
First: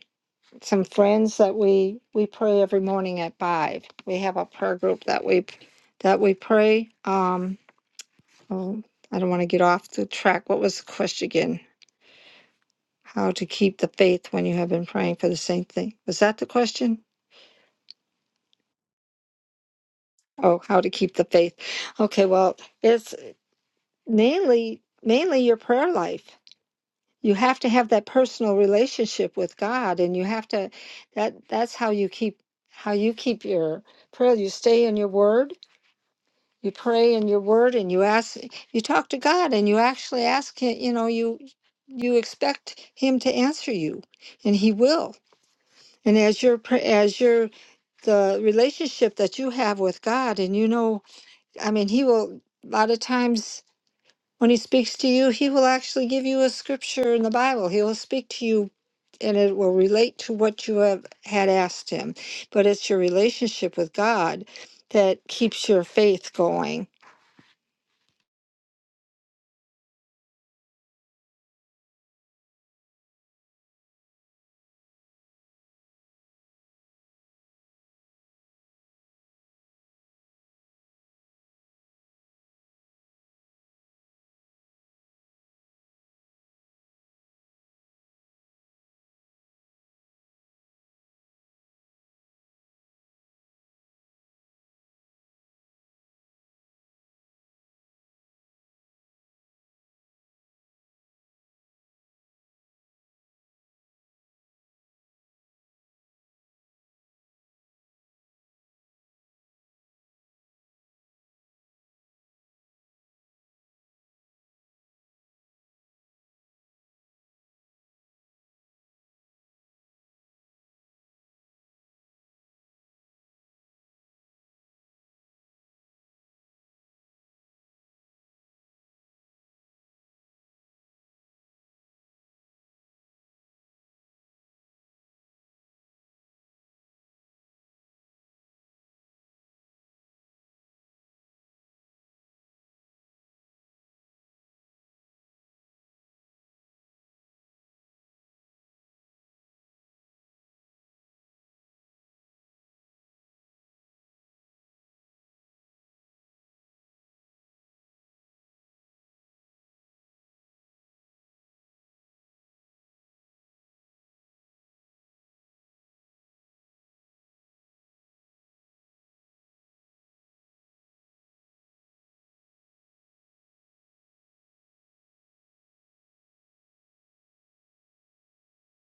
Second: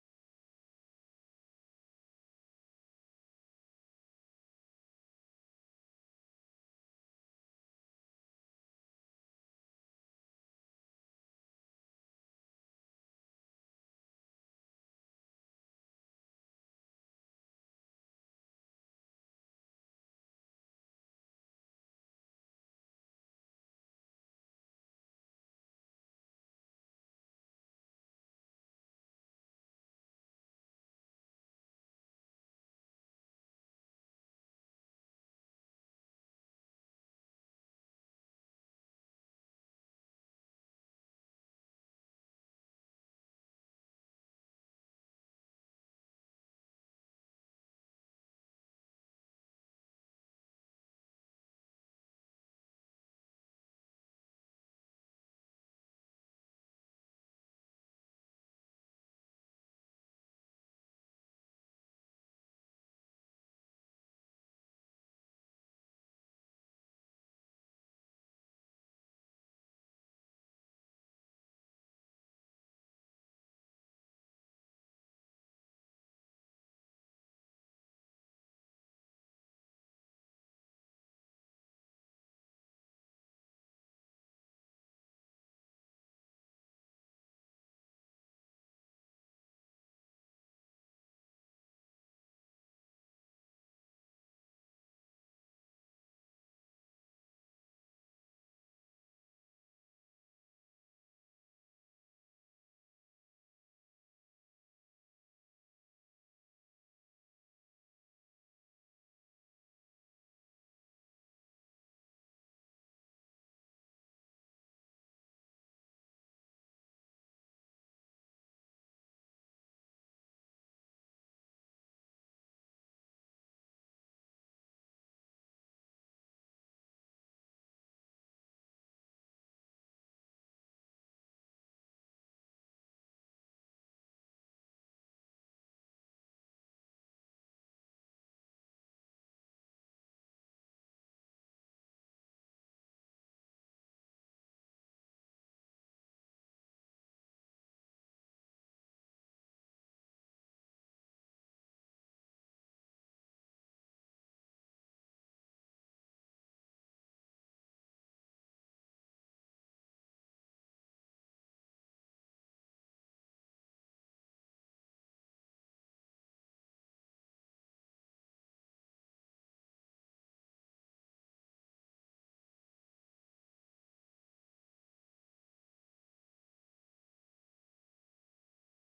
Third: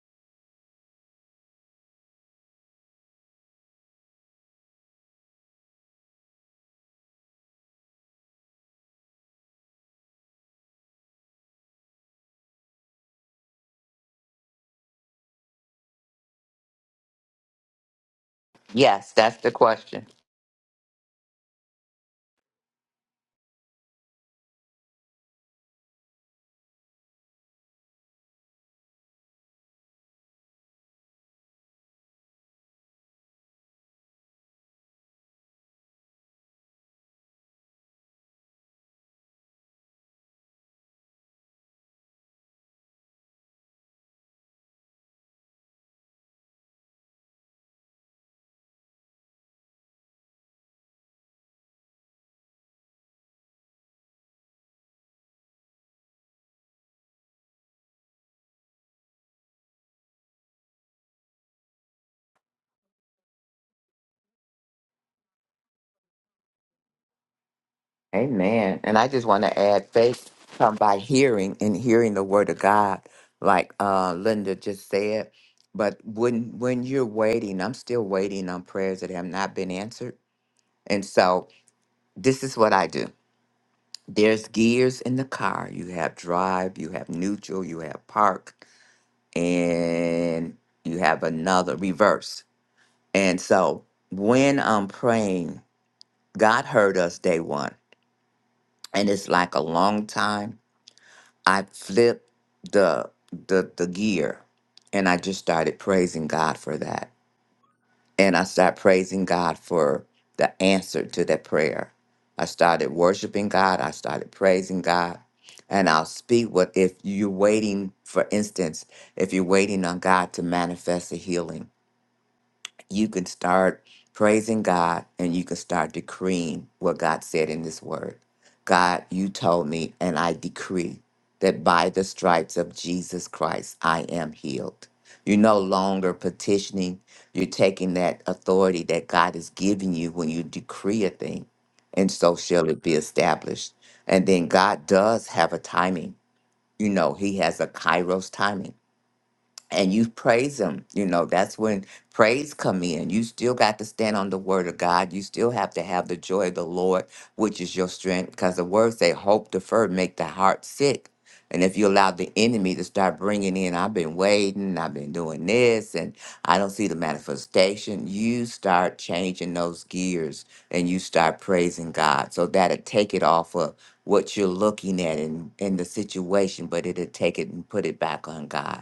some friends that we we pray every morning at five. We have a prayer group that we that we pray. Um, oh, I don't want to get off the track. What was the question again? How to keep the faith when you have been praying for the same thing? Was that the question?
Yes, that's the question.
Oh, how to keep the faith? Okay, well, it's mainly mainly your prayer life. You have to have that personal relationship with God, and you have to that that's how you keep how you keep your prayer. You stay in your Word you pray in your word and you ask you talk to god and you actually ask him you know you you expect him to answer you and he will and as your pr- as your the relationship that you have with god and you know i mean he will a lot of times when he speaks to you he will actually give you a scripture in the bible he will speak to you and it will relate to what you have had asked him but it's your relationship with god that keeps your faith going
Amen. And I just want to add faith come by hearing and hearing the word of God, like uh, Linda just said. But when when you're waiting, I'm still waiting on prayers that have not been answered. And so this is what I do. There's gears in the car. You have drive, you have neutral, you have park, and you have another reverse. And so when I'm praying, God heard us day one. And it's like a long time. I flipped the the the gear and I just started praising God for that And I started praising God for the answer to that prayer. I started worshiping God. I started praising God. And I'll speak what if you're waiting, for instance, if you're waiting on God to manifest a healing you can start praising God and you can start decreeing what God said in His Word. God, you told me, and I decree that by the stripes of Jesus Christ, I am healed. You're no longer petitioning, you're taking that authority that God has given you when you decree a thing, and so shall it be established. And then God does have a timing. You know, He has a kairos timing and you praise him you know that's when praise come in you still got to stand on the word of god you still have to have the joy of the lord which is your strength because the words say hope deferred make the heart sick and if you allow the enemy to start bringing in i've been waiting i've been doing this and i don't see the manifestation you start changing those gears and you start praising god so that'll take it off of what you're looking at in, in the situation but it'll take it and put it back on god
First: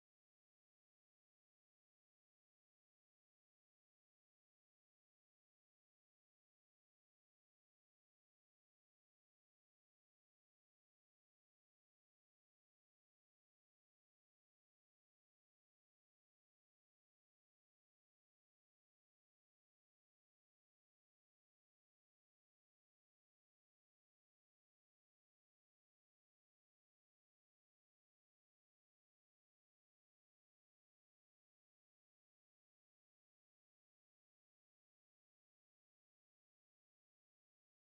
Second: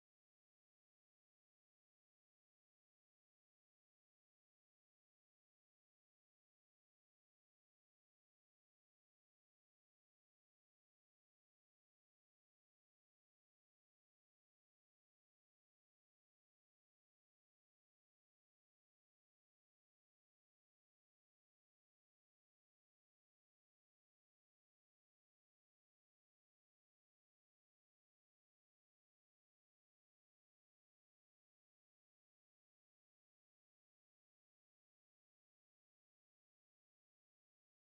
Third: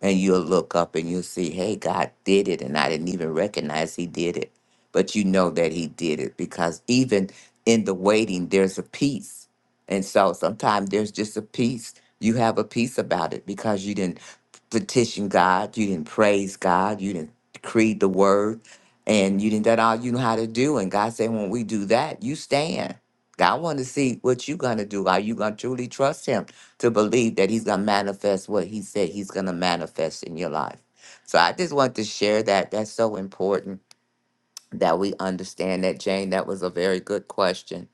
and you'll look up and you'll see, hey, God did it. And I didn't even recognize He did it. But you know that He did it because even in the waiting, there's a peace. And so sometimes there's just a peace. You have a peace about it because you didn't petition God, you didn't praise God, you didn't decree the word, and you didn't that all you know how to do. And God said, when we do that, you stand. God want to see what you're gonna do. Are you gonna truly trust Him to believe that He's gonna manifest what He said He's gonna manifest in your life? So I just want to share that. That's so important that we understand that, Jane. That was a very good question.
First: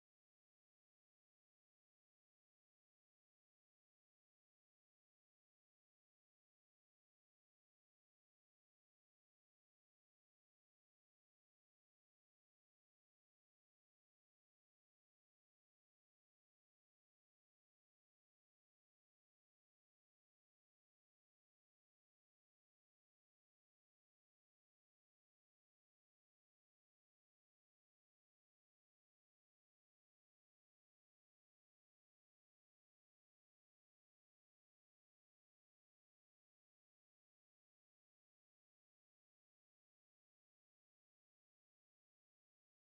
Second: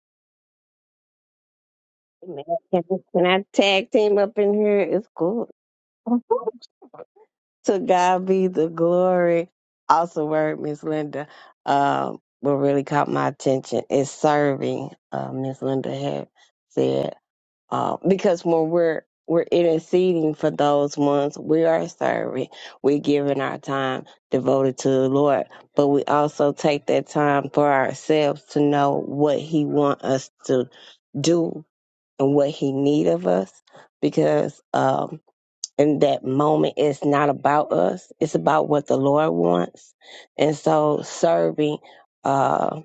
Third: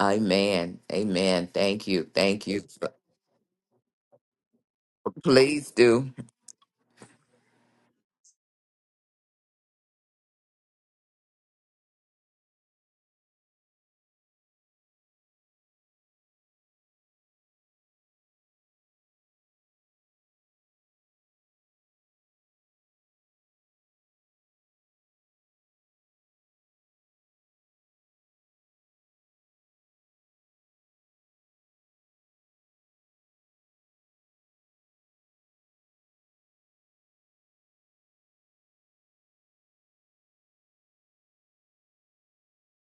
Amen. Amen. Thank you.
Amen.
Thank you.
Can I tag team up in here? It's good.
Please do.
to God be the glory. Also, word Miss Linda, um, what really caught my attention is serving. Uh, Miss Linda had said um, because when we're we're interceding for those ones, we are serving. We're giving our time devoted to the Lord, but we also take that time for ourselves to know what He want us to do and what He need of us, because. Um, in that moment it's not about us it's about what the lord wants and so serving uh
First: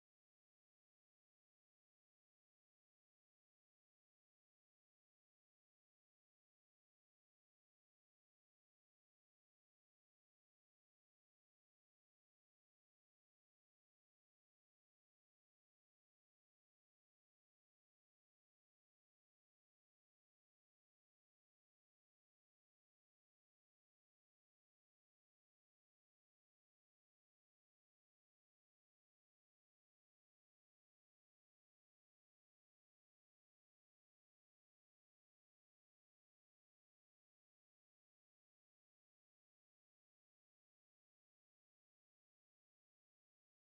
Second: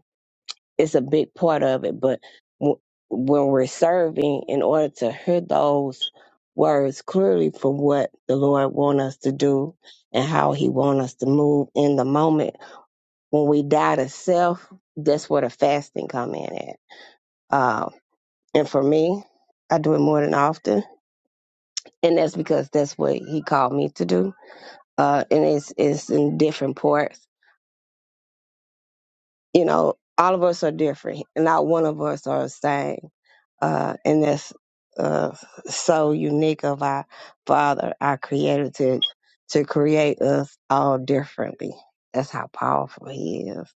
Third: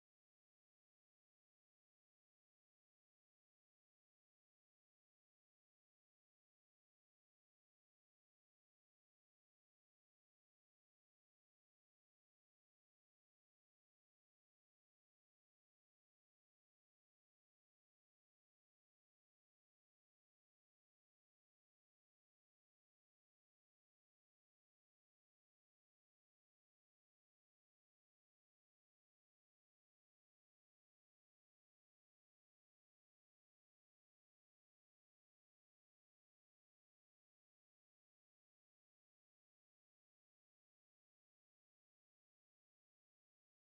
is a big part of it but w- when we're serving in order to hear those words clearly for what the lord wants us to do and how he wants us to move in the moment when we die to self that's where the fasting come in at uh, and for me i do it more than often and that's because that's what he called me to do uh, and it's it's in different parts. You know, all of us are different, and not one of us are the same. Uh, and that's uh, so unique of our Father, our Creator, to to create us all differently. That's how powerful He is.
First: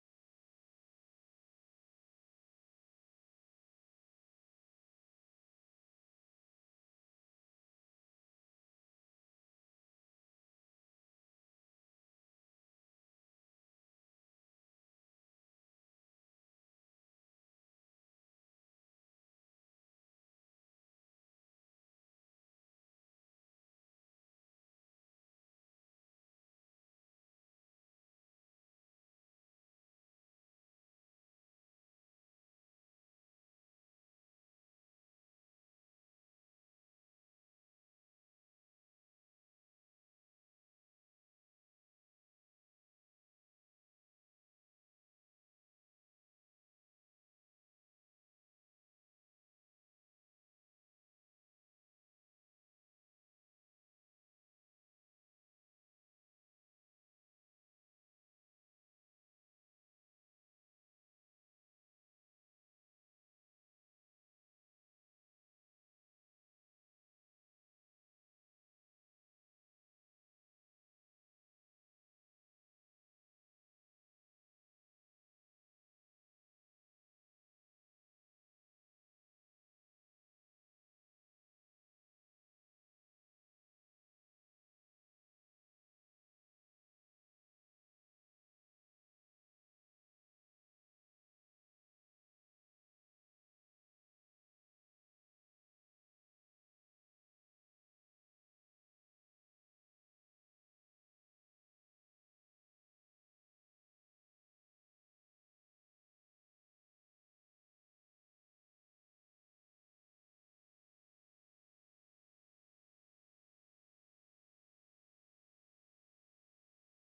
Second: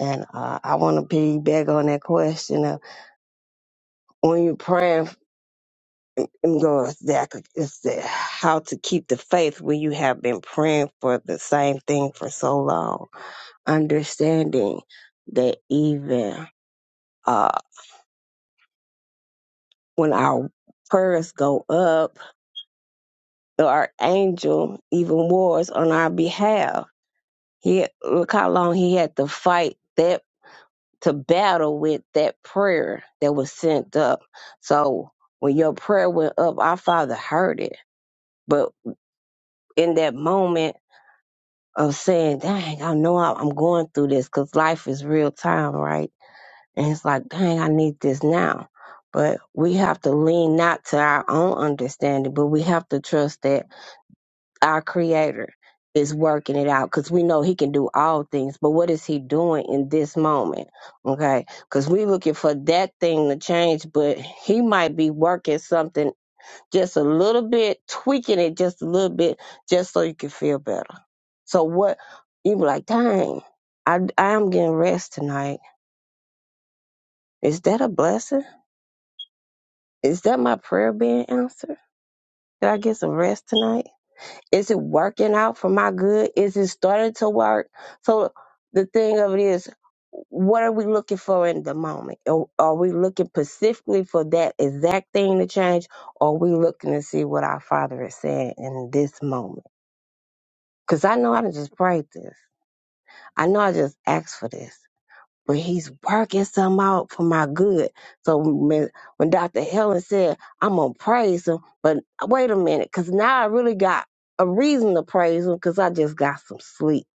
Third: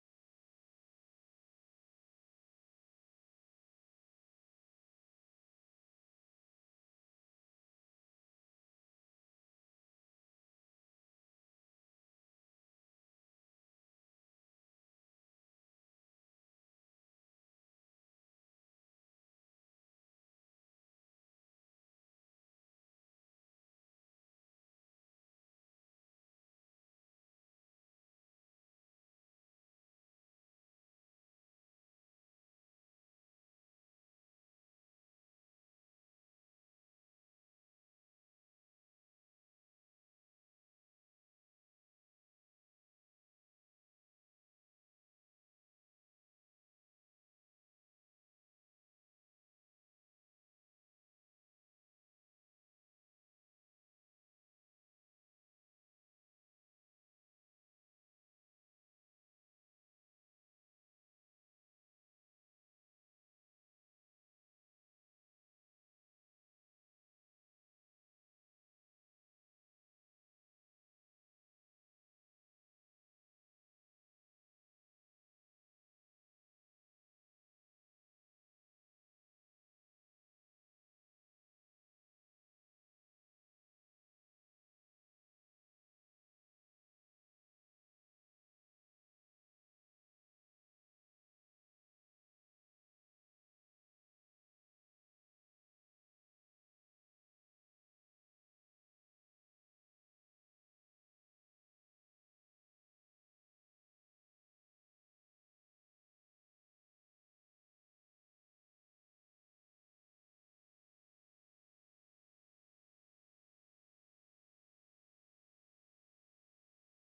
And uh, I want to piggyback on that question of when you're praying. and am going back. It's the how to keep the faith when you have been praying for the same thing for so long understanding that even uh, when our prayers go up, our angel even wars on our behalf. He look how long he had to fight that to battle with that prayer that was sent up. So when your prayer went up, our Father heard it. But in that moment of saying, "Dang, I know I- I'm going through this," because life is real time, right? And it's like, dang, I need this now. But we have to lean not to our own understanding, but we have to trust that our Creator is working it out because we know He can do all things. But what is He doing in this moment? Okay. Because we we're looking for that thing to change, but He might be working something just a little bit, tweaking it just a little bit, just so you can feel better. So what you be like, dang, I, I am getting rest tonight. Is that a blessing? Is that my prayer being answered? Did I get some rest tonight? Is it working out for my good? Is it starting to work? So the thing of it is, what are we looking for in the moment? Are are we looking specifically for that exact thing to change? Or are we looking to see what our Father is saying in this moment? Because I know I done just prayed this. I know I just asked for this. but he's working some out for my good. So when, when Dr. Helen said, I'm going to praise him, but wait a minute, because now I really got a reason to praise him because I just got some sleep.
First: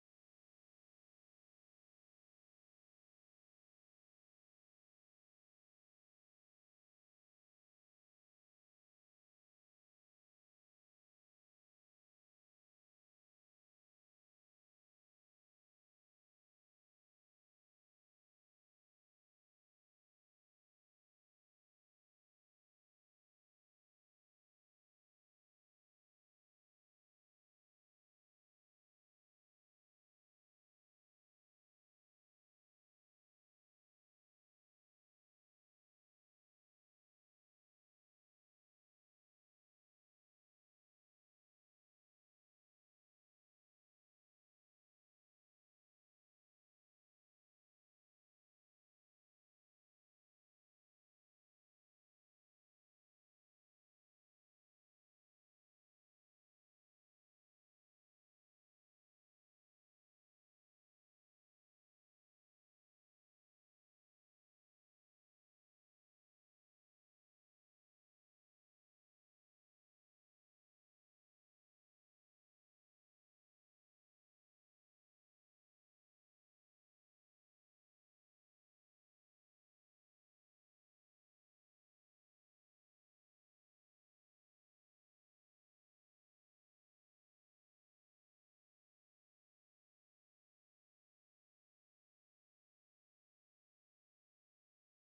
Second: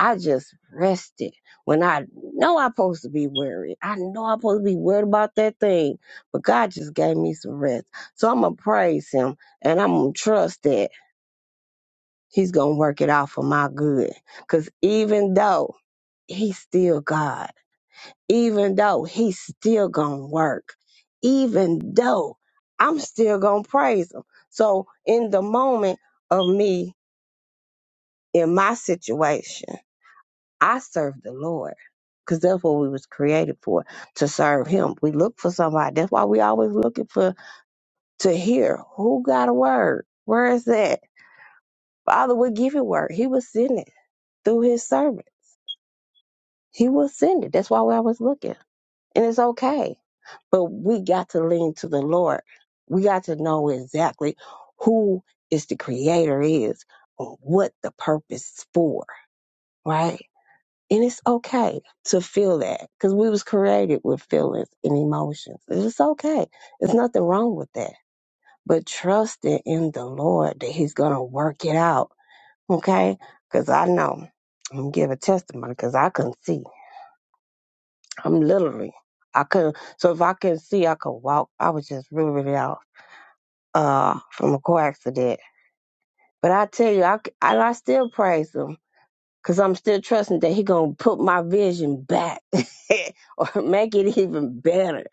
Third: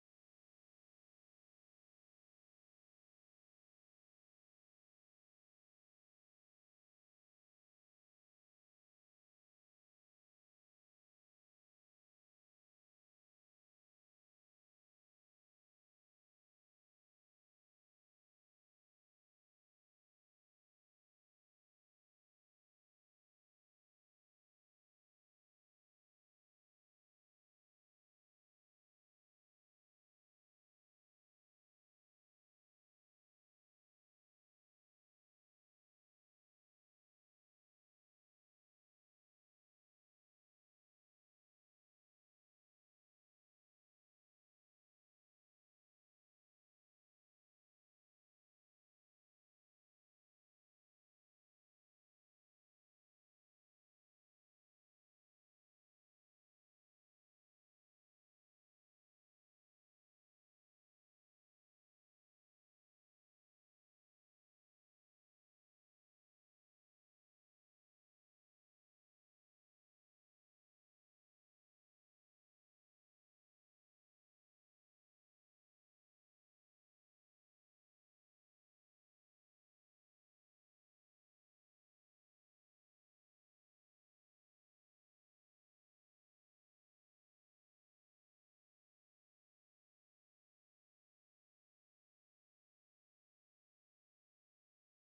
I just rested when I know I'm supposed to be worried. I know I'm supposed to be worried about that thing, but God just gave me some rest. So I'm going to praise him and I'm going to trust that he's going to work it out for my good because even though he's still God even though he's still gonna work, even though I'm still gonna praise him. So in the moment of me in my situation, I serve the Lord. Cause that's what we was created for, to serve him. We look for somebody. That's why we always looking for to hear who got a word. Where is that? Father would give you word. He was sending it through his servant. He was sending. That's why we always looking. and it's okay. But we got to lean to the Lord. We got to know exactly who is the creator is or what the purpose is for, right? And it's okay to feel that because we was created with feelings and emotions. It's okay. There's nothing wrong with that. But trust it in the Lord that He's gonna work it out, okay? Because I know I'm gonna give a testimony because I couldn't see. I'm literally I couldn't so if I couldn't see I could walk. I was just really really out uh from a car accident. But I tell you, I c- and I still praise him because I'm still trusting that he gonna put my vision back or make it even better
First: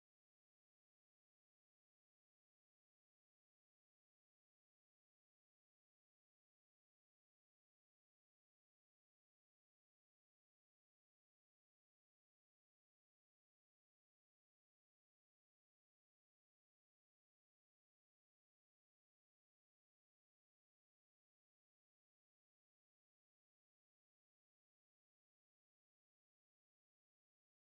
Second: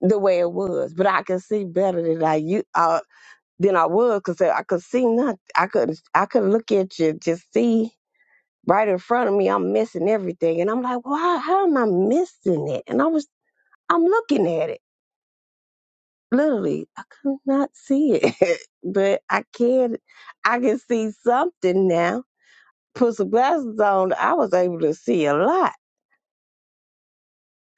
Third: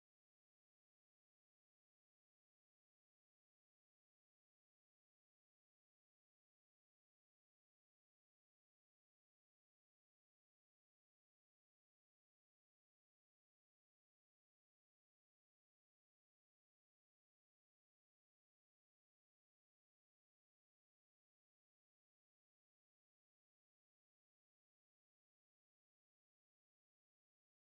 the way it was. But I can see better than I you uh, than I was because I could see nothing. I could I could look at you just see. Right in front of me, I'm missing everything, and I'm like, "Why? How am I missing it?" And I was, I'm looking at it. literally I could not see it, but I can I can see something now. Put some glasses on, I was able to see a lot.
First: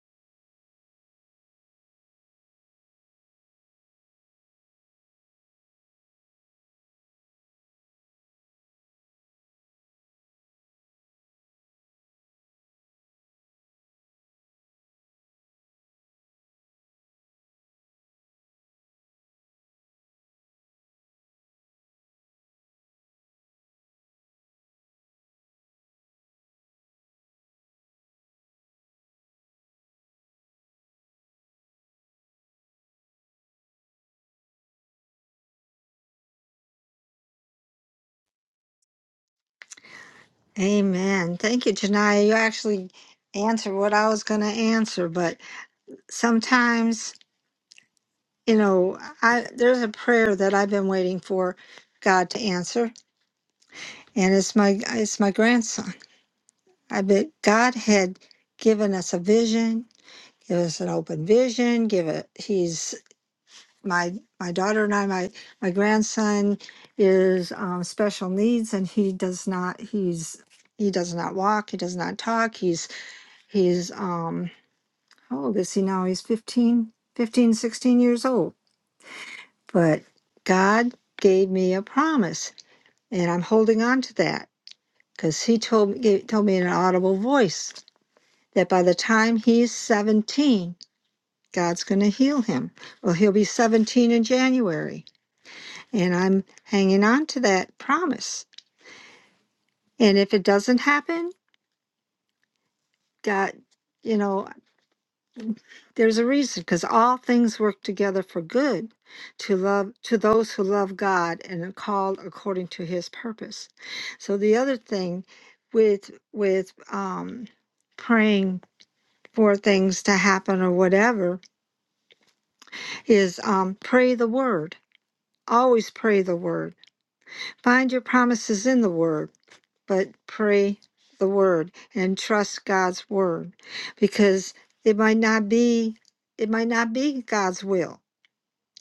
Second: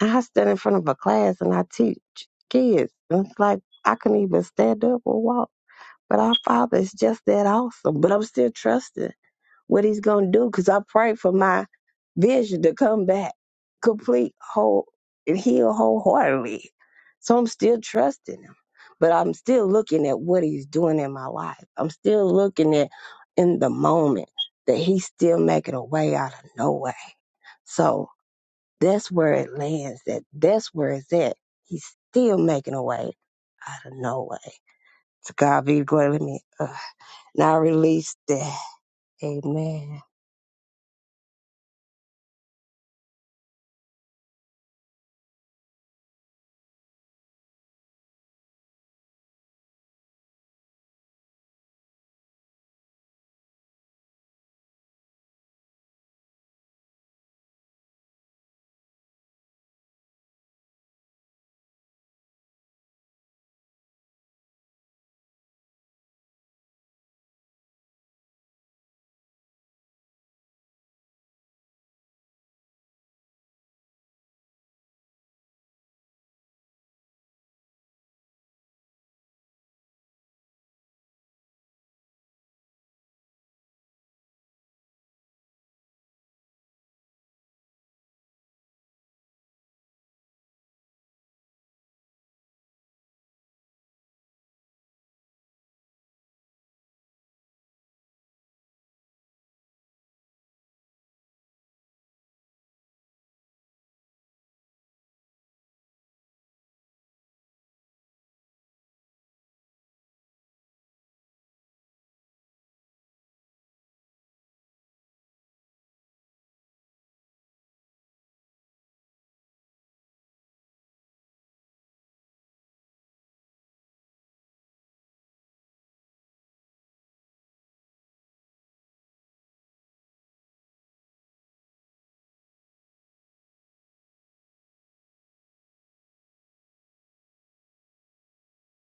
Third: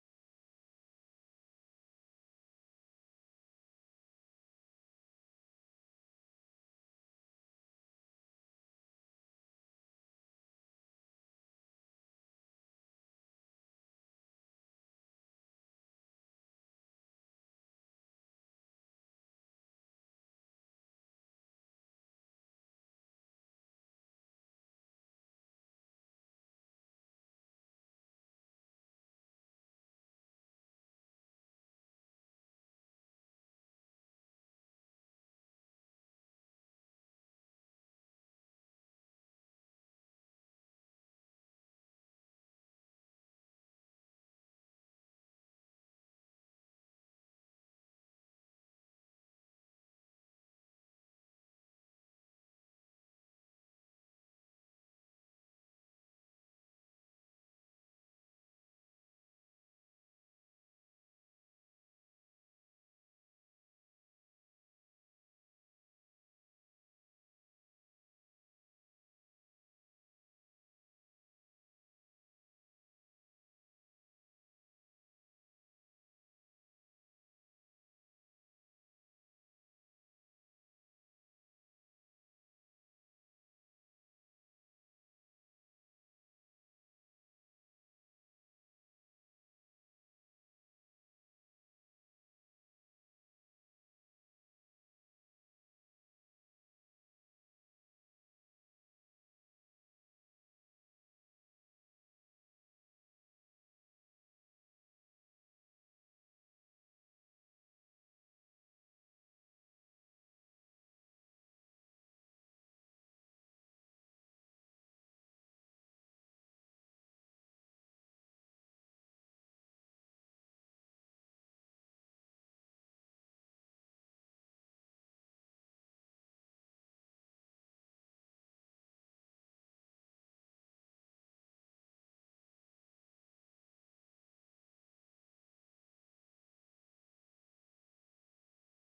I stand in front of a class and I teach kids. and It's like I couldn't even stand up or walk. But our Father is just that awesome. But I'm still trusting what he's gonna do because I pray for my vision to come back complete, whole, and heal wholeheartedly. So I'm still trusting him, but I'm still looking at what he's doing in my life. I'm still looking at in the moment that he's still making a way out of no way. So that's where it lands. That that's where it's at. He's still making a way out of no way. To God be the glory. Let me uh, now release that. Amen.
Amen. Thank you, Janiyah. You actually answered what I was going to answer, but sometimes, you know, I there's a prayer that I've been waiting for God to answer, and it's my it's my grandson. I bet God had given us a vision, give us an open vision, give it. He's my my daughter and I. My my grandson is um, special needs, and he does not. He's he does not walk. He does not talk. He's he's um how old is he now? He's 15, 15, 16 years old. But God gave me a promise, and I'm holding on to that because He told me, gave, told me in an audible voice that by the time he's 17, God's going to heal him. Well, he'll be 17 in January, and I'm hanging on to that promise. And if it doesn't happen, God, you know. There's a reason because all things work together for good to love to those who love God and are called according to his purpose. So the other thing with with um praying for things to happen or whatever is um pray the word. Always pray the word. Find your promises in the word, but pray the word and trust God's word because it might not be it might not be God's will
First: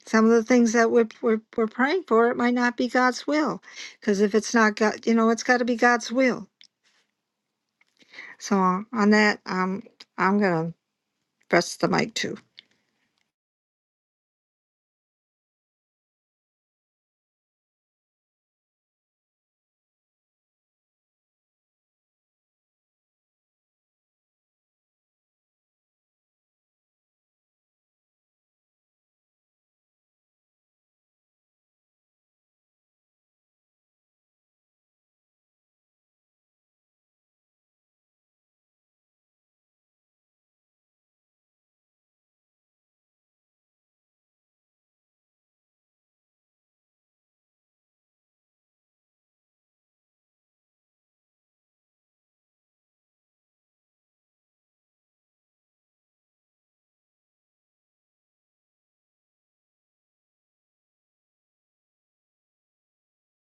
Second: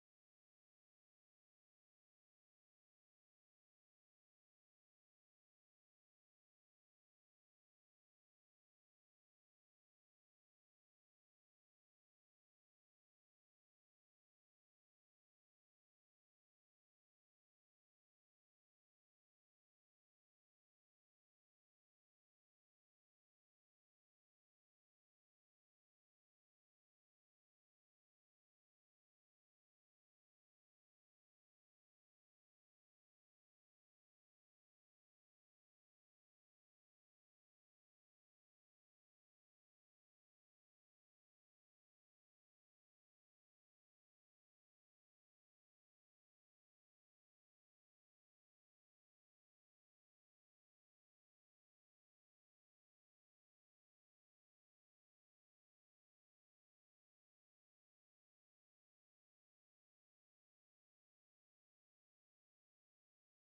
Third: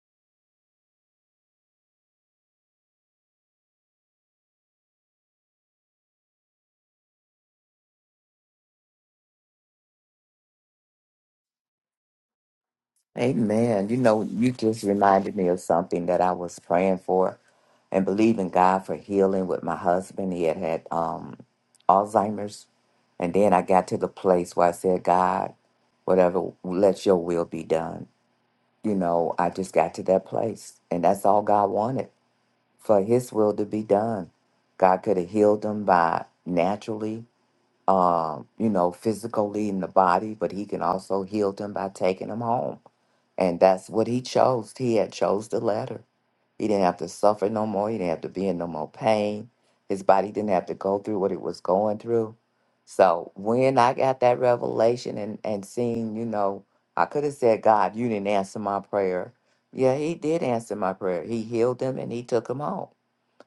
Some of the things that we're, we're, we're praying for, it might not be God's will. Because if it's not God, you know, it's got to be God's will. So on that, um, I'm going to press the mic too.
Amen. You know, you just reminded me of something that I was praying for and believing God for healing with my husband. He had had um, Alzheimer's. And then I got to the place where I said, God, whatever, let your will be done. You know, I just got to that place. And that's all God wanted for his will to be done. God could have healed him by naturally, um, you know, physically in the body, but he can also heal him by taking him home and that's what he chose. He had chose the latter. He didn't have to suffer no more. He didn't have to be in no more pain. His body didn't have to go through what it was going through. So when I got that revelation and, and seeing, you know, I could have said, God, you didn't answer my prayer. Yeah, he did answer my prayer. He healed him and he took him home.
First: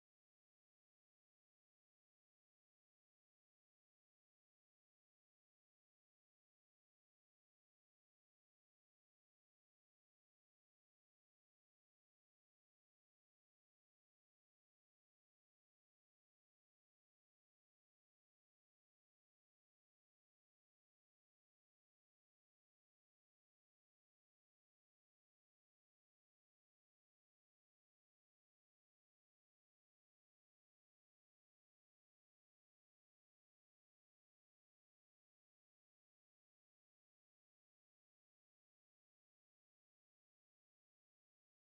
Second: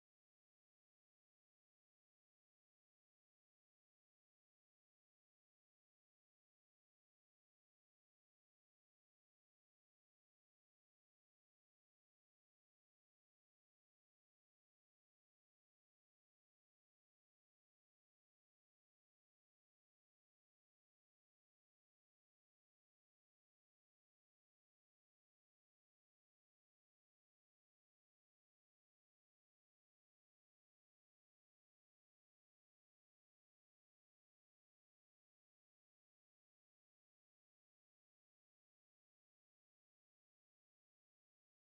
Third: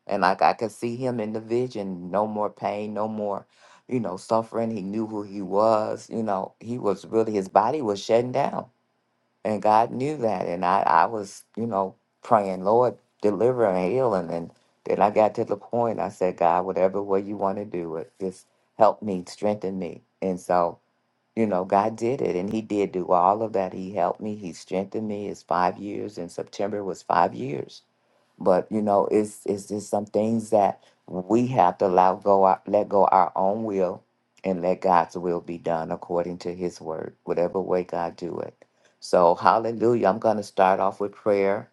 And like I could see him in the vision, no more pain, no more, you know, suffering. He knew who he was, you know, he was really his body was shutting down and God knew that. And I, I was, you know, praying, Lord, deliver and heal. And then, then I got to the point, I said, God, whatever way you want to do it, just help me, strengthen me. And so, you know, God did it. And He did do all of that. He helped me, He strengthened me. It's five years. In September was five years but you know, it's it's just some things that we have to allow go our, let go our own will and let God's will be done according to His word, whatever way God do it. So, Hallelujah! I'm going to start off with prayer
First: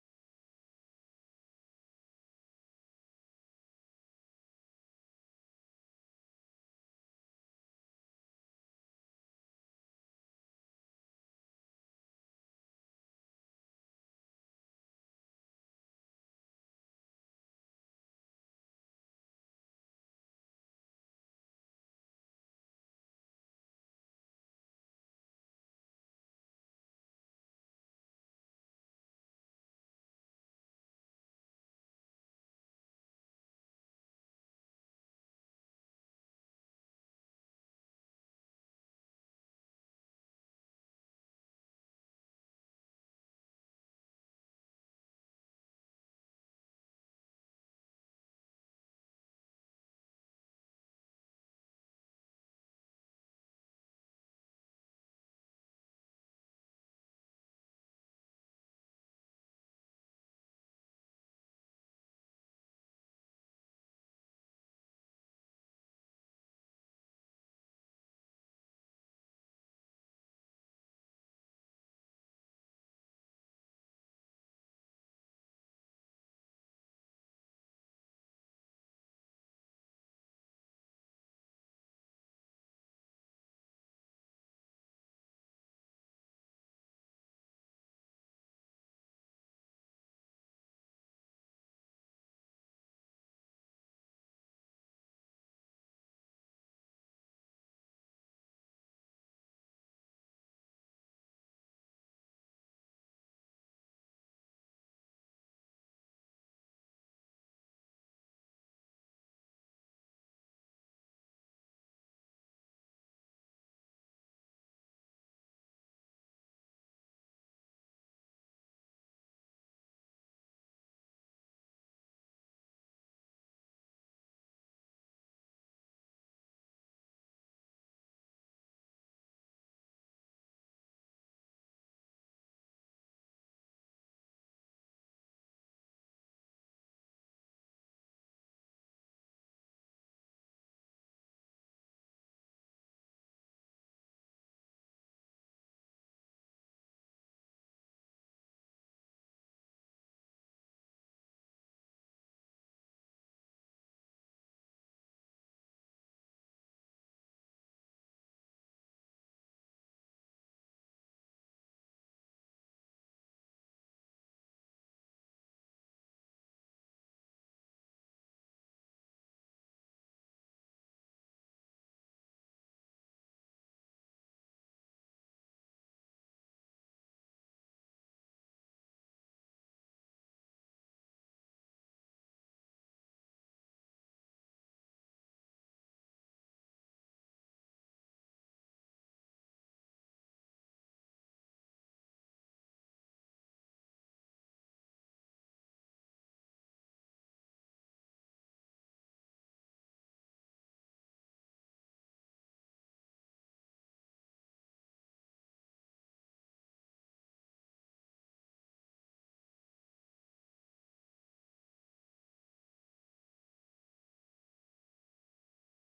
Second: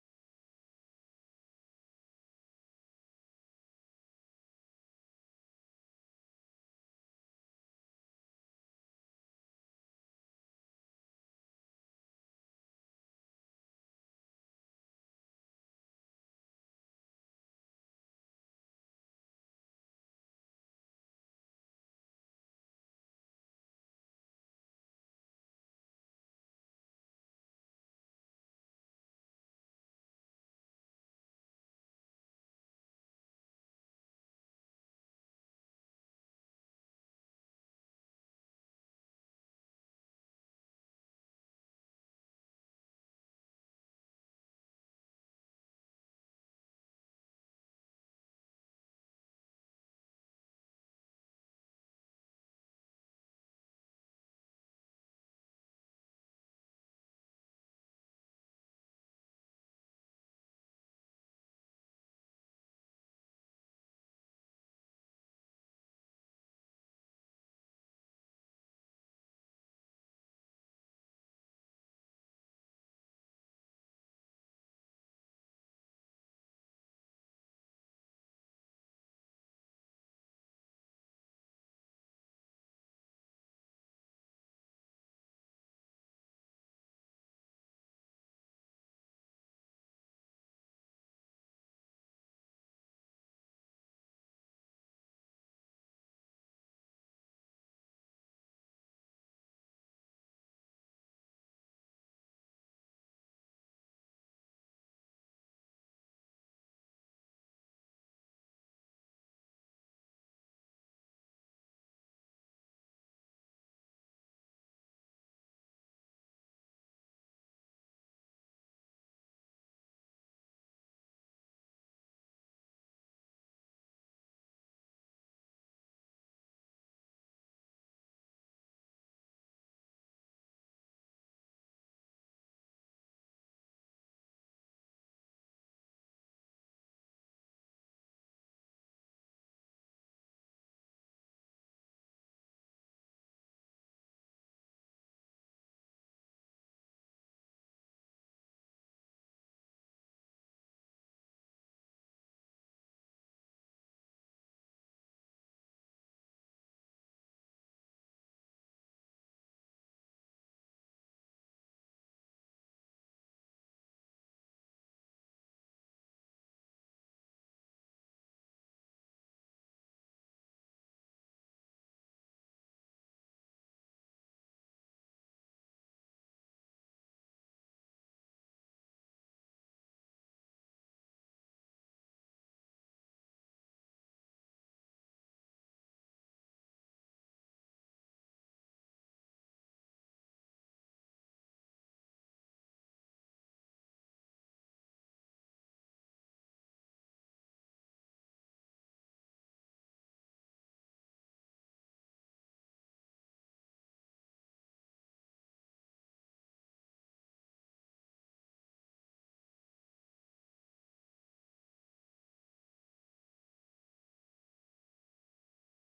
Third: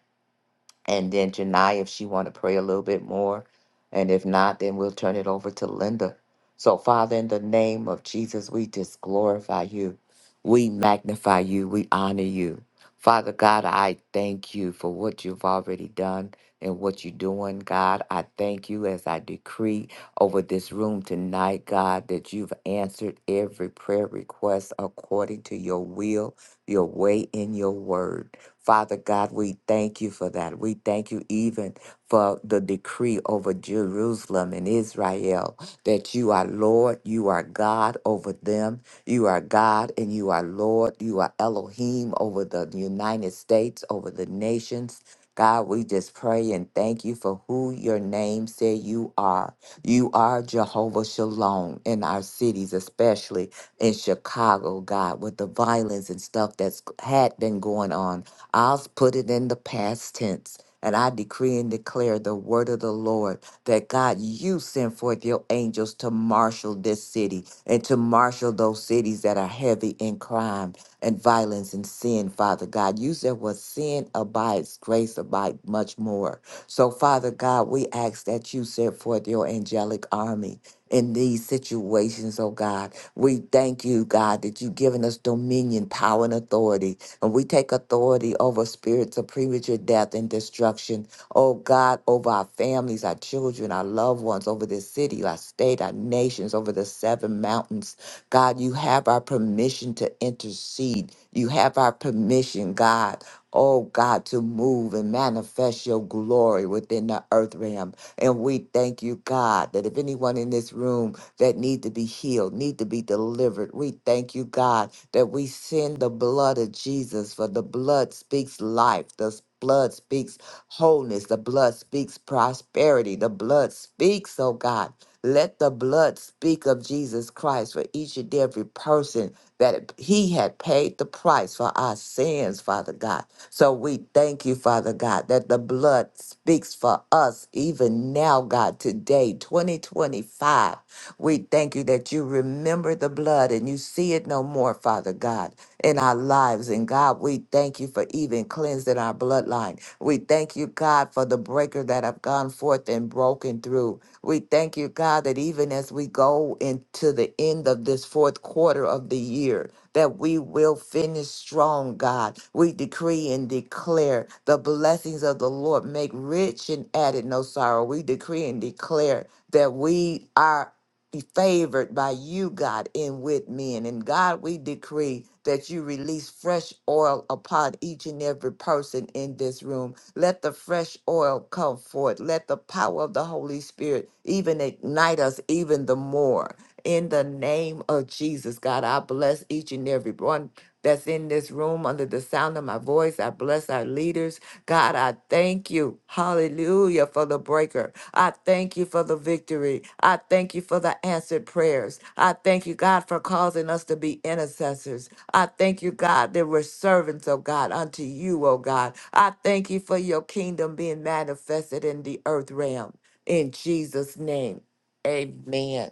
and then Janai, if she want to pray a little bit more, and if not, then we'll turn it over to Linda. So, Father, in the name of Jesus, we just glorify you, we magnify you, we honor you, Father God. I thank you for what you've already done and what you're doing, God. I thank you as I decree over this room tonight, God, that you've answered every prayer request according to your will, your way, and your word. Father God, we thank you for that. We thank you even for the decree over Jerusalem and Israel that you are Lord, you are God over them, you are God and you are Lord, you are Elohim over the United States, over the nations. God, we just pray and thank you for who your name say you are. You are Jehovah Shalom in our cities, especially in Chicago, God, with the violence and stuff that's had been going on I'll put it in the past tense. And I decree and declare the word of the Lord that God, you send forth your angels to marshal this city and to marshal those cities that are heavy in crime and violence and sin, Father God. You said what sin abides, grace abides much more. So, Father God, we ask that you send forth your angelic army in these situations, oh God. We thank you, God, that you've given us dominion, power, and authority and we take authority over spirits of premature death and destruction. Oh God, over our families, our children, our loved ones, over this city, our state, our nations, over the seven mountains. God, you have our permission to intercede. You have our permission, God. Oh God, to move and manifest your glory within the earth realm. And we thank you, God, that if anyone in this room that need to be healed, need to be delivered. We thank you, God, that we send the blood of Jesus, for the blood speaks life. The blood speaks wholeness. The blood speaks prosperity. The blood speaks, oh God. Let the blood speak of Jesus Christ for each and every person that he had paid the price for our sins, Father God. So we thank you, Father God, that the blood speaks for us even now, God, today, 2025. We thank you that you remember the blood and you see it no more, Father God, in our lives. And God, we thank you for even cleansing our bloodline. We thank you, God, for the breaker that have gone forth and broken through. We thank you, God, that even as we go into the end of this fourth quarter of the year, that we will finish strong, God. We decree and declare the blessings of the Lord make rich and added no sorrow. We decree and declare that we are be favored by you, God, and with men. And God, we decree that you release fresh oil upon each and every person in this room. Let the fresh oil come forth. Let the power of the Holy Spirit even ignite us even the more. In the name of Jesus, God, I bless each and every one that's in this room under the sound of my voice. I bless our leaders. God, I thank you. Hallelujah for the breaker. I thank you for the victory. I thank you for the answered prayers. I thank you, God, for causing us to be intercessors. I thank you, God, that we're servants of God unto you, oh God. I thank you for your kingdom being manifested in the earth realm. In Jesus' name, amen.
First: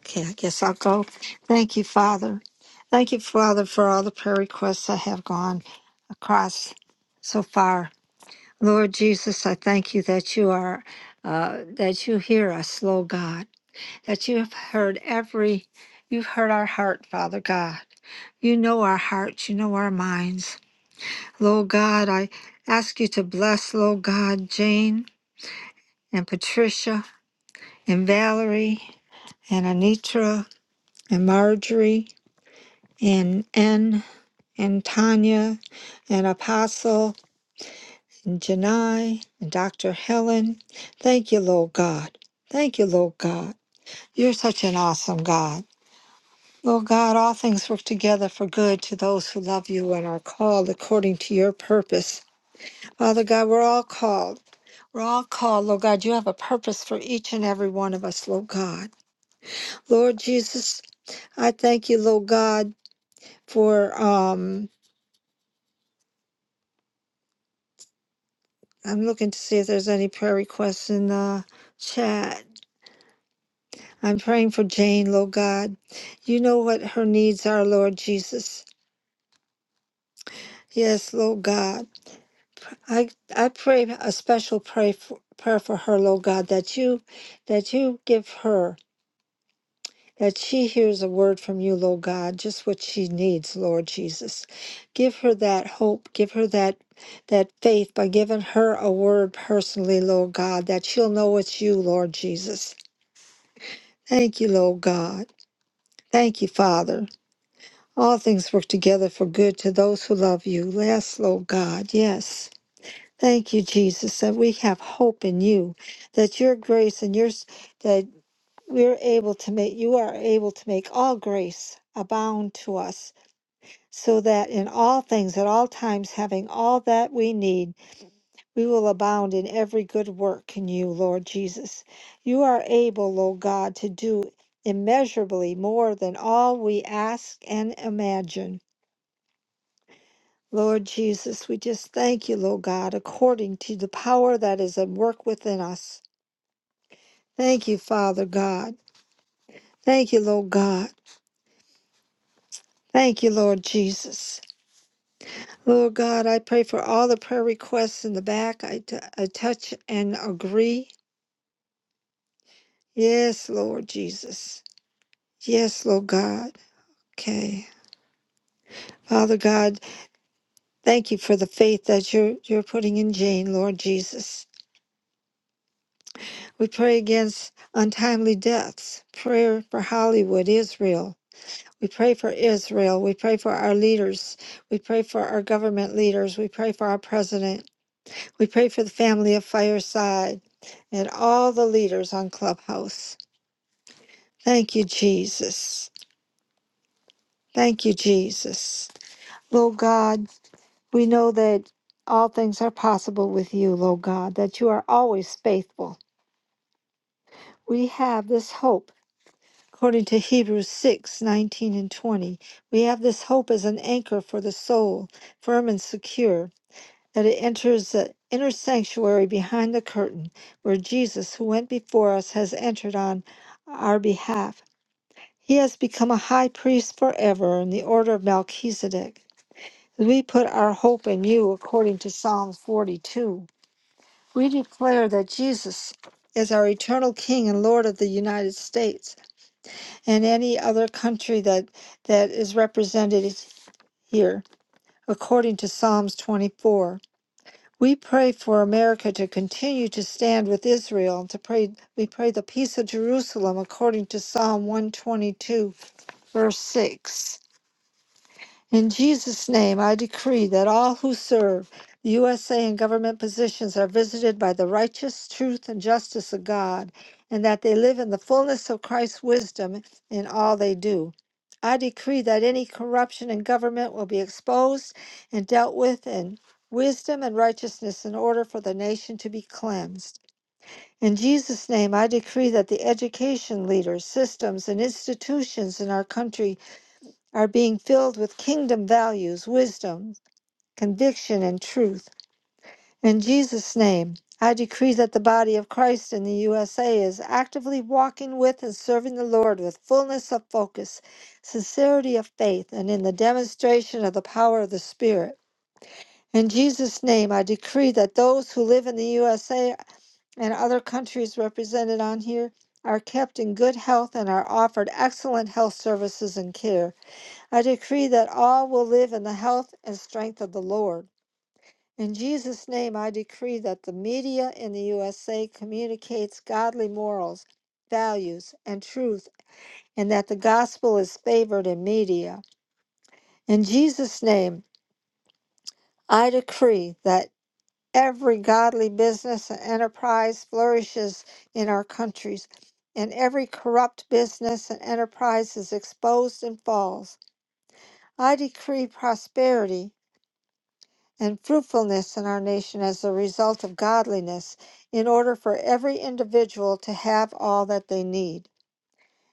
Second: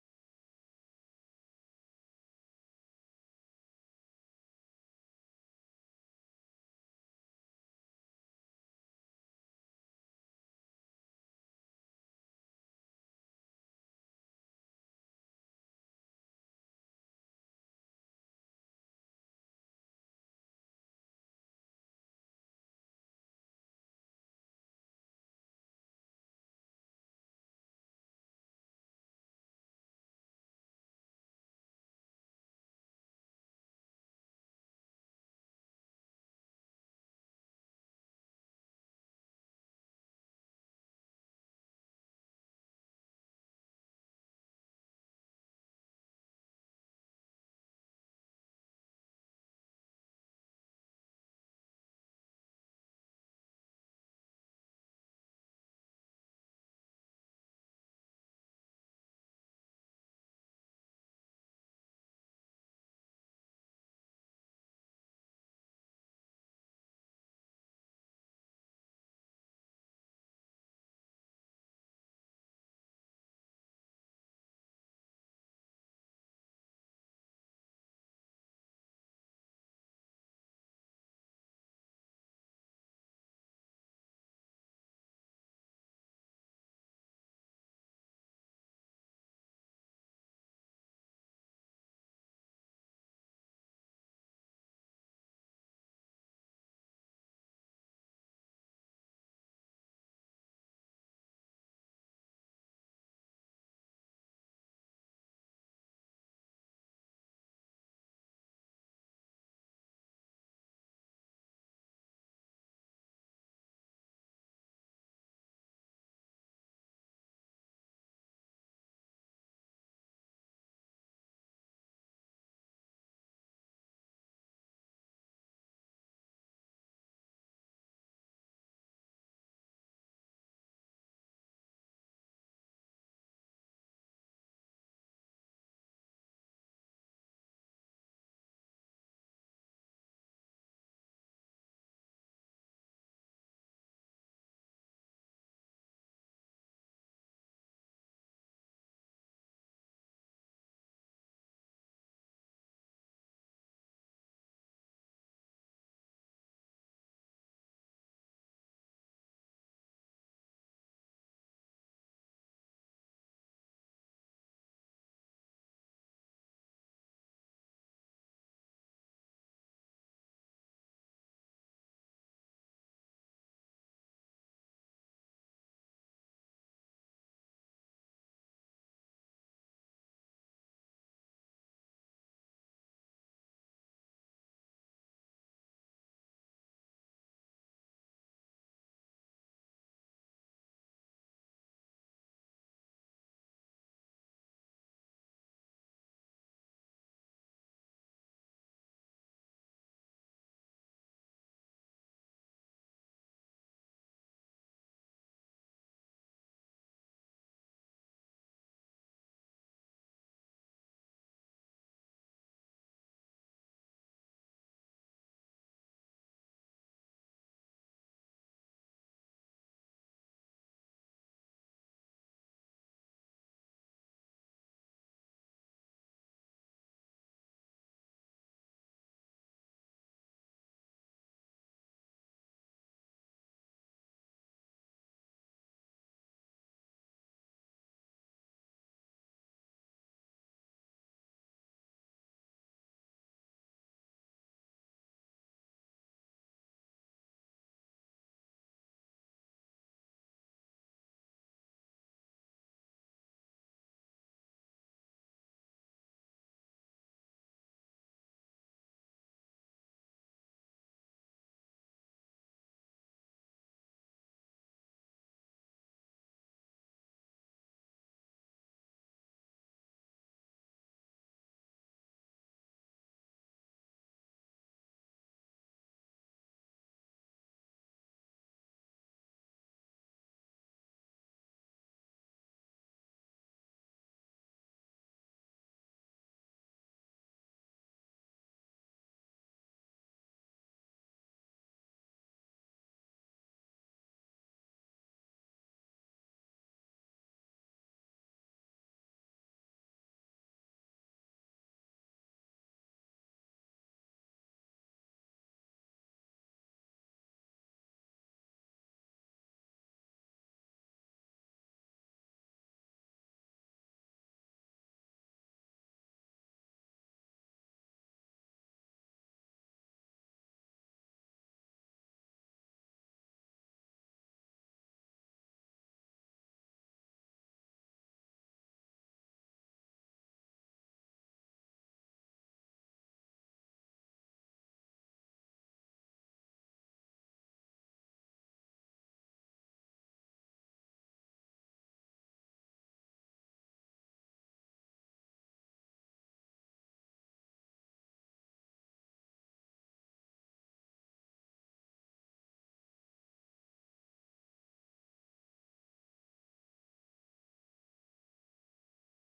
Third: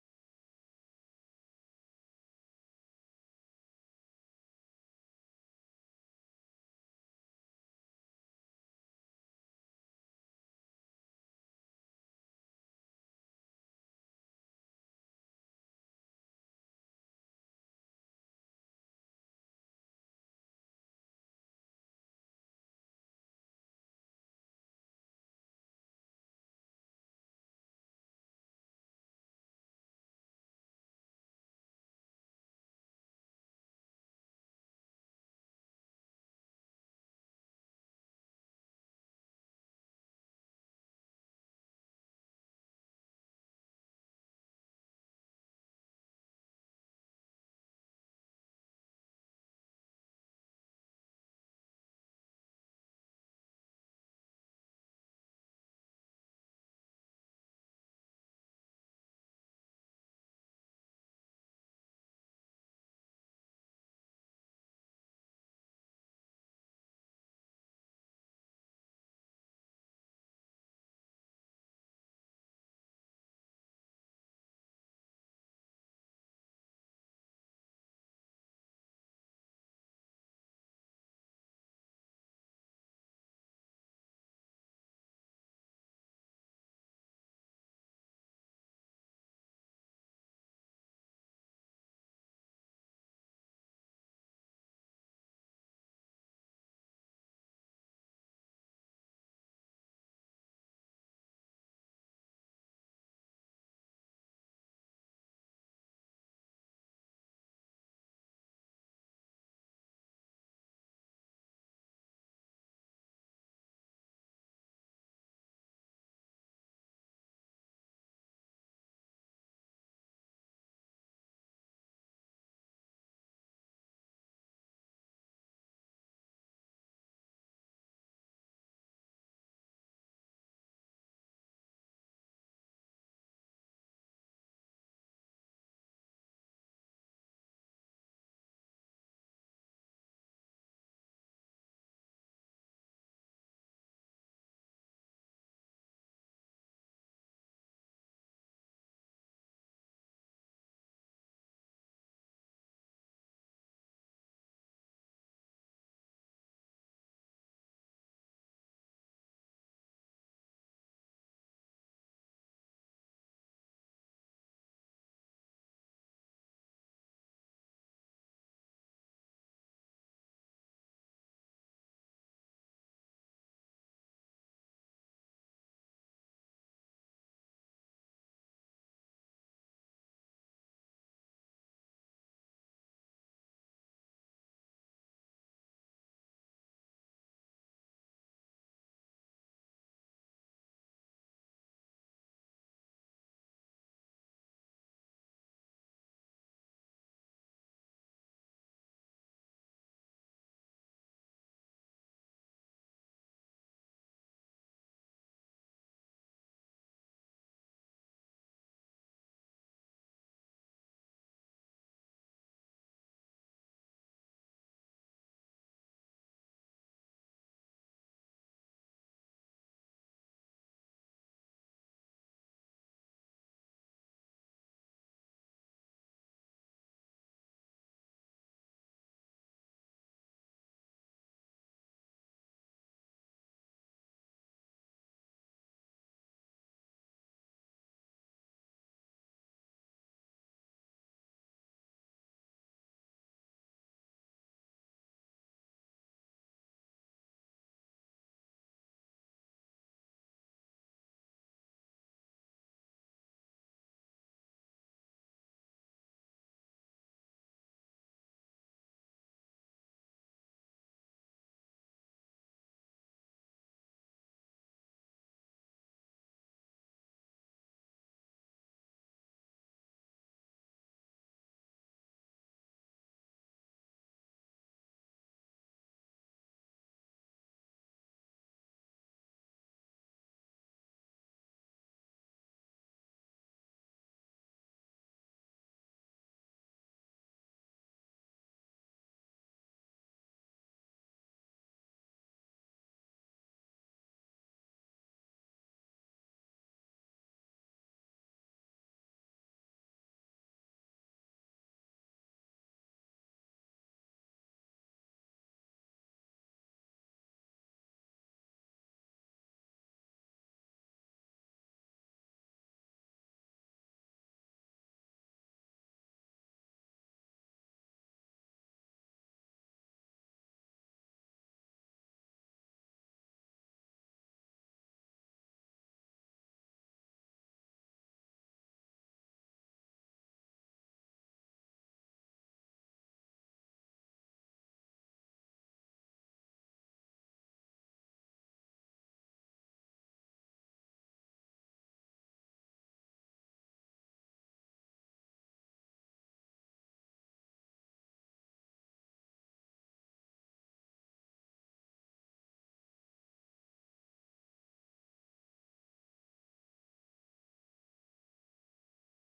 Okay, I guess I'll go. Thank you, Father. Thank you, Father, for all the prayer requests that have gone across so far. Lord Jesus, I thank you that you are, uh, that you hear us, Lord God, that you have heard every, you've heard our heart, Father God. You know our hearts, you know our minds. Lord God, I ask you to bless, Lord God, Jane and Patricia and Valerie and Anitra and Marjorie and N and Tanya and Apostle and Janai and Dr. Helen. Thank you, Lord God. Thank you, Lord God. You're such an awesome God. Lord God, all things work together for good to those who love you and are called according to your purpose. Father God, we're all called. We're all called, Lord God. You have a purpose for each and every one of us, Lord God. Lord Jesus, I thank you, Lord God, for um I'm looking to see if there's any prayer requests in the chat. I'm praying for Jane, Lord God. You know what her needs are, Lord Jesus. Yes, Lord God. I I pray a special pray for, prayer for her, Lord God, that you that you give her. that she hears a word from you, Lord God, just what she needs, Lord Jesus. Give her that hope, give her that that faith by giving her a word personally, Lord God, that she'll know it's you, Lord Jesus. Thank you, Lord God. Thank you, Father. All things work together for good to those who love you. Yes, Lord God, yes. Thank you, Jesus, that we have hope in you, that your grace and your that we're able to make you are able to make all grace abound to us so that in all things at all times having all that we need we will abound in every good work in you lord jesus you are able o god to do immeasurably more than all we ask and imagine lord jesus we just thank you lord god according to the power that is at work within us thank you father god thank you lord god thank you lord jesus Lord God, I pray for all the prayer requests in the back. I t- I touch and agree. Yes, Lord Jesus. Yes, Lord God. Okay. Father God, thank you for the faith that you're, you're putting in Jane, Lord Jesus. We pray against untimely deaths. Prayer for Hollywood, Israel. We pray for Israel. We pray for our leaders. We pray for our government leaders. We pray for our president. We pray for the family of Fireside and all the leaders on Clubhouse. Thank you, Jesus. Thank you, Jesus. Lord God, we know that all things are possible with you, Lord God, that you are always faithful. We have this hope. According to Hebrews 6 19 and 20, we have this hope as an anchor for the soul, firm and secure. that it enters the inner sanctuary behind the curtain where Jesus, who went before us, has entered on our behalf. He has become a high priest forever in the order of Melchizedek. We put our hope in you according to Psalm 42. We declare that Jesus is our eternal King and Lord of the United States and any other country that, that is represented here, according to Psalms 24. We pray for America to continue to stand with Israel and to pray we pray the peace of Jerusalem according to Psalm 122 verse 6. In Jesus' name, I decree that all who serve the USA in government positions are visited by the righteous truth and justice of God, and that they live in the fullness of Christ's wisdom in all they do. I decree that any corruption in government will be exposed and dealt with in wisdom and righteousness in order for the nation to be cleansed. In Jesus' name, I decree that the education leaders, systems, and institutions in our country are being filled with kingdom values, wisdom, conviction, and truth. In Jesus' name, I decree that the body of Christ in the USA is actively walking with and serving the Lord with fullness of focus, sincerity of faith, and in the demonstration of the power of the Spirit. In Jesus' name, I decree that those who live in the USA and other countries represented on here are kept in good health and are offered excellent health services and care. I decree that all will live in the health and strength of the Lord. In Jesus' name, I decree that the media in the USA communicates godly morals, values, and truth, and that the gospel is favored in media. In Jesus' name, I decree that every godly business and enterprise flourishes in our countries, and every corrupt business and enterprise is exposed and falls. I decree prosperity and fruitfulness in our nation as a result of godliness, in order for every individual to have all that they need.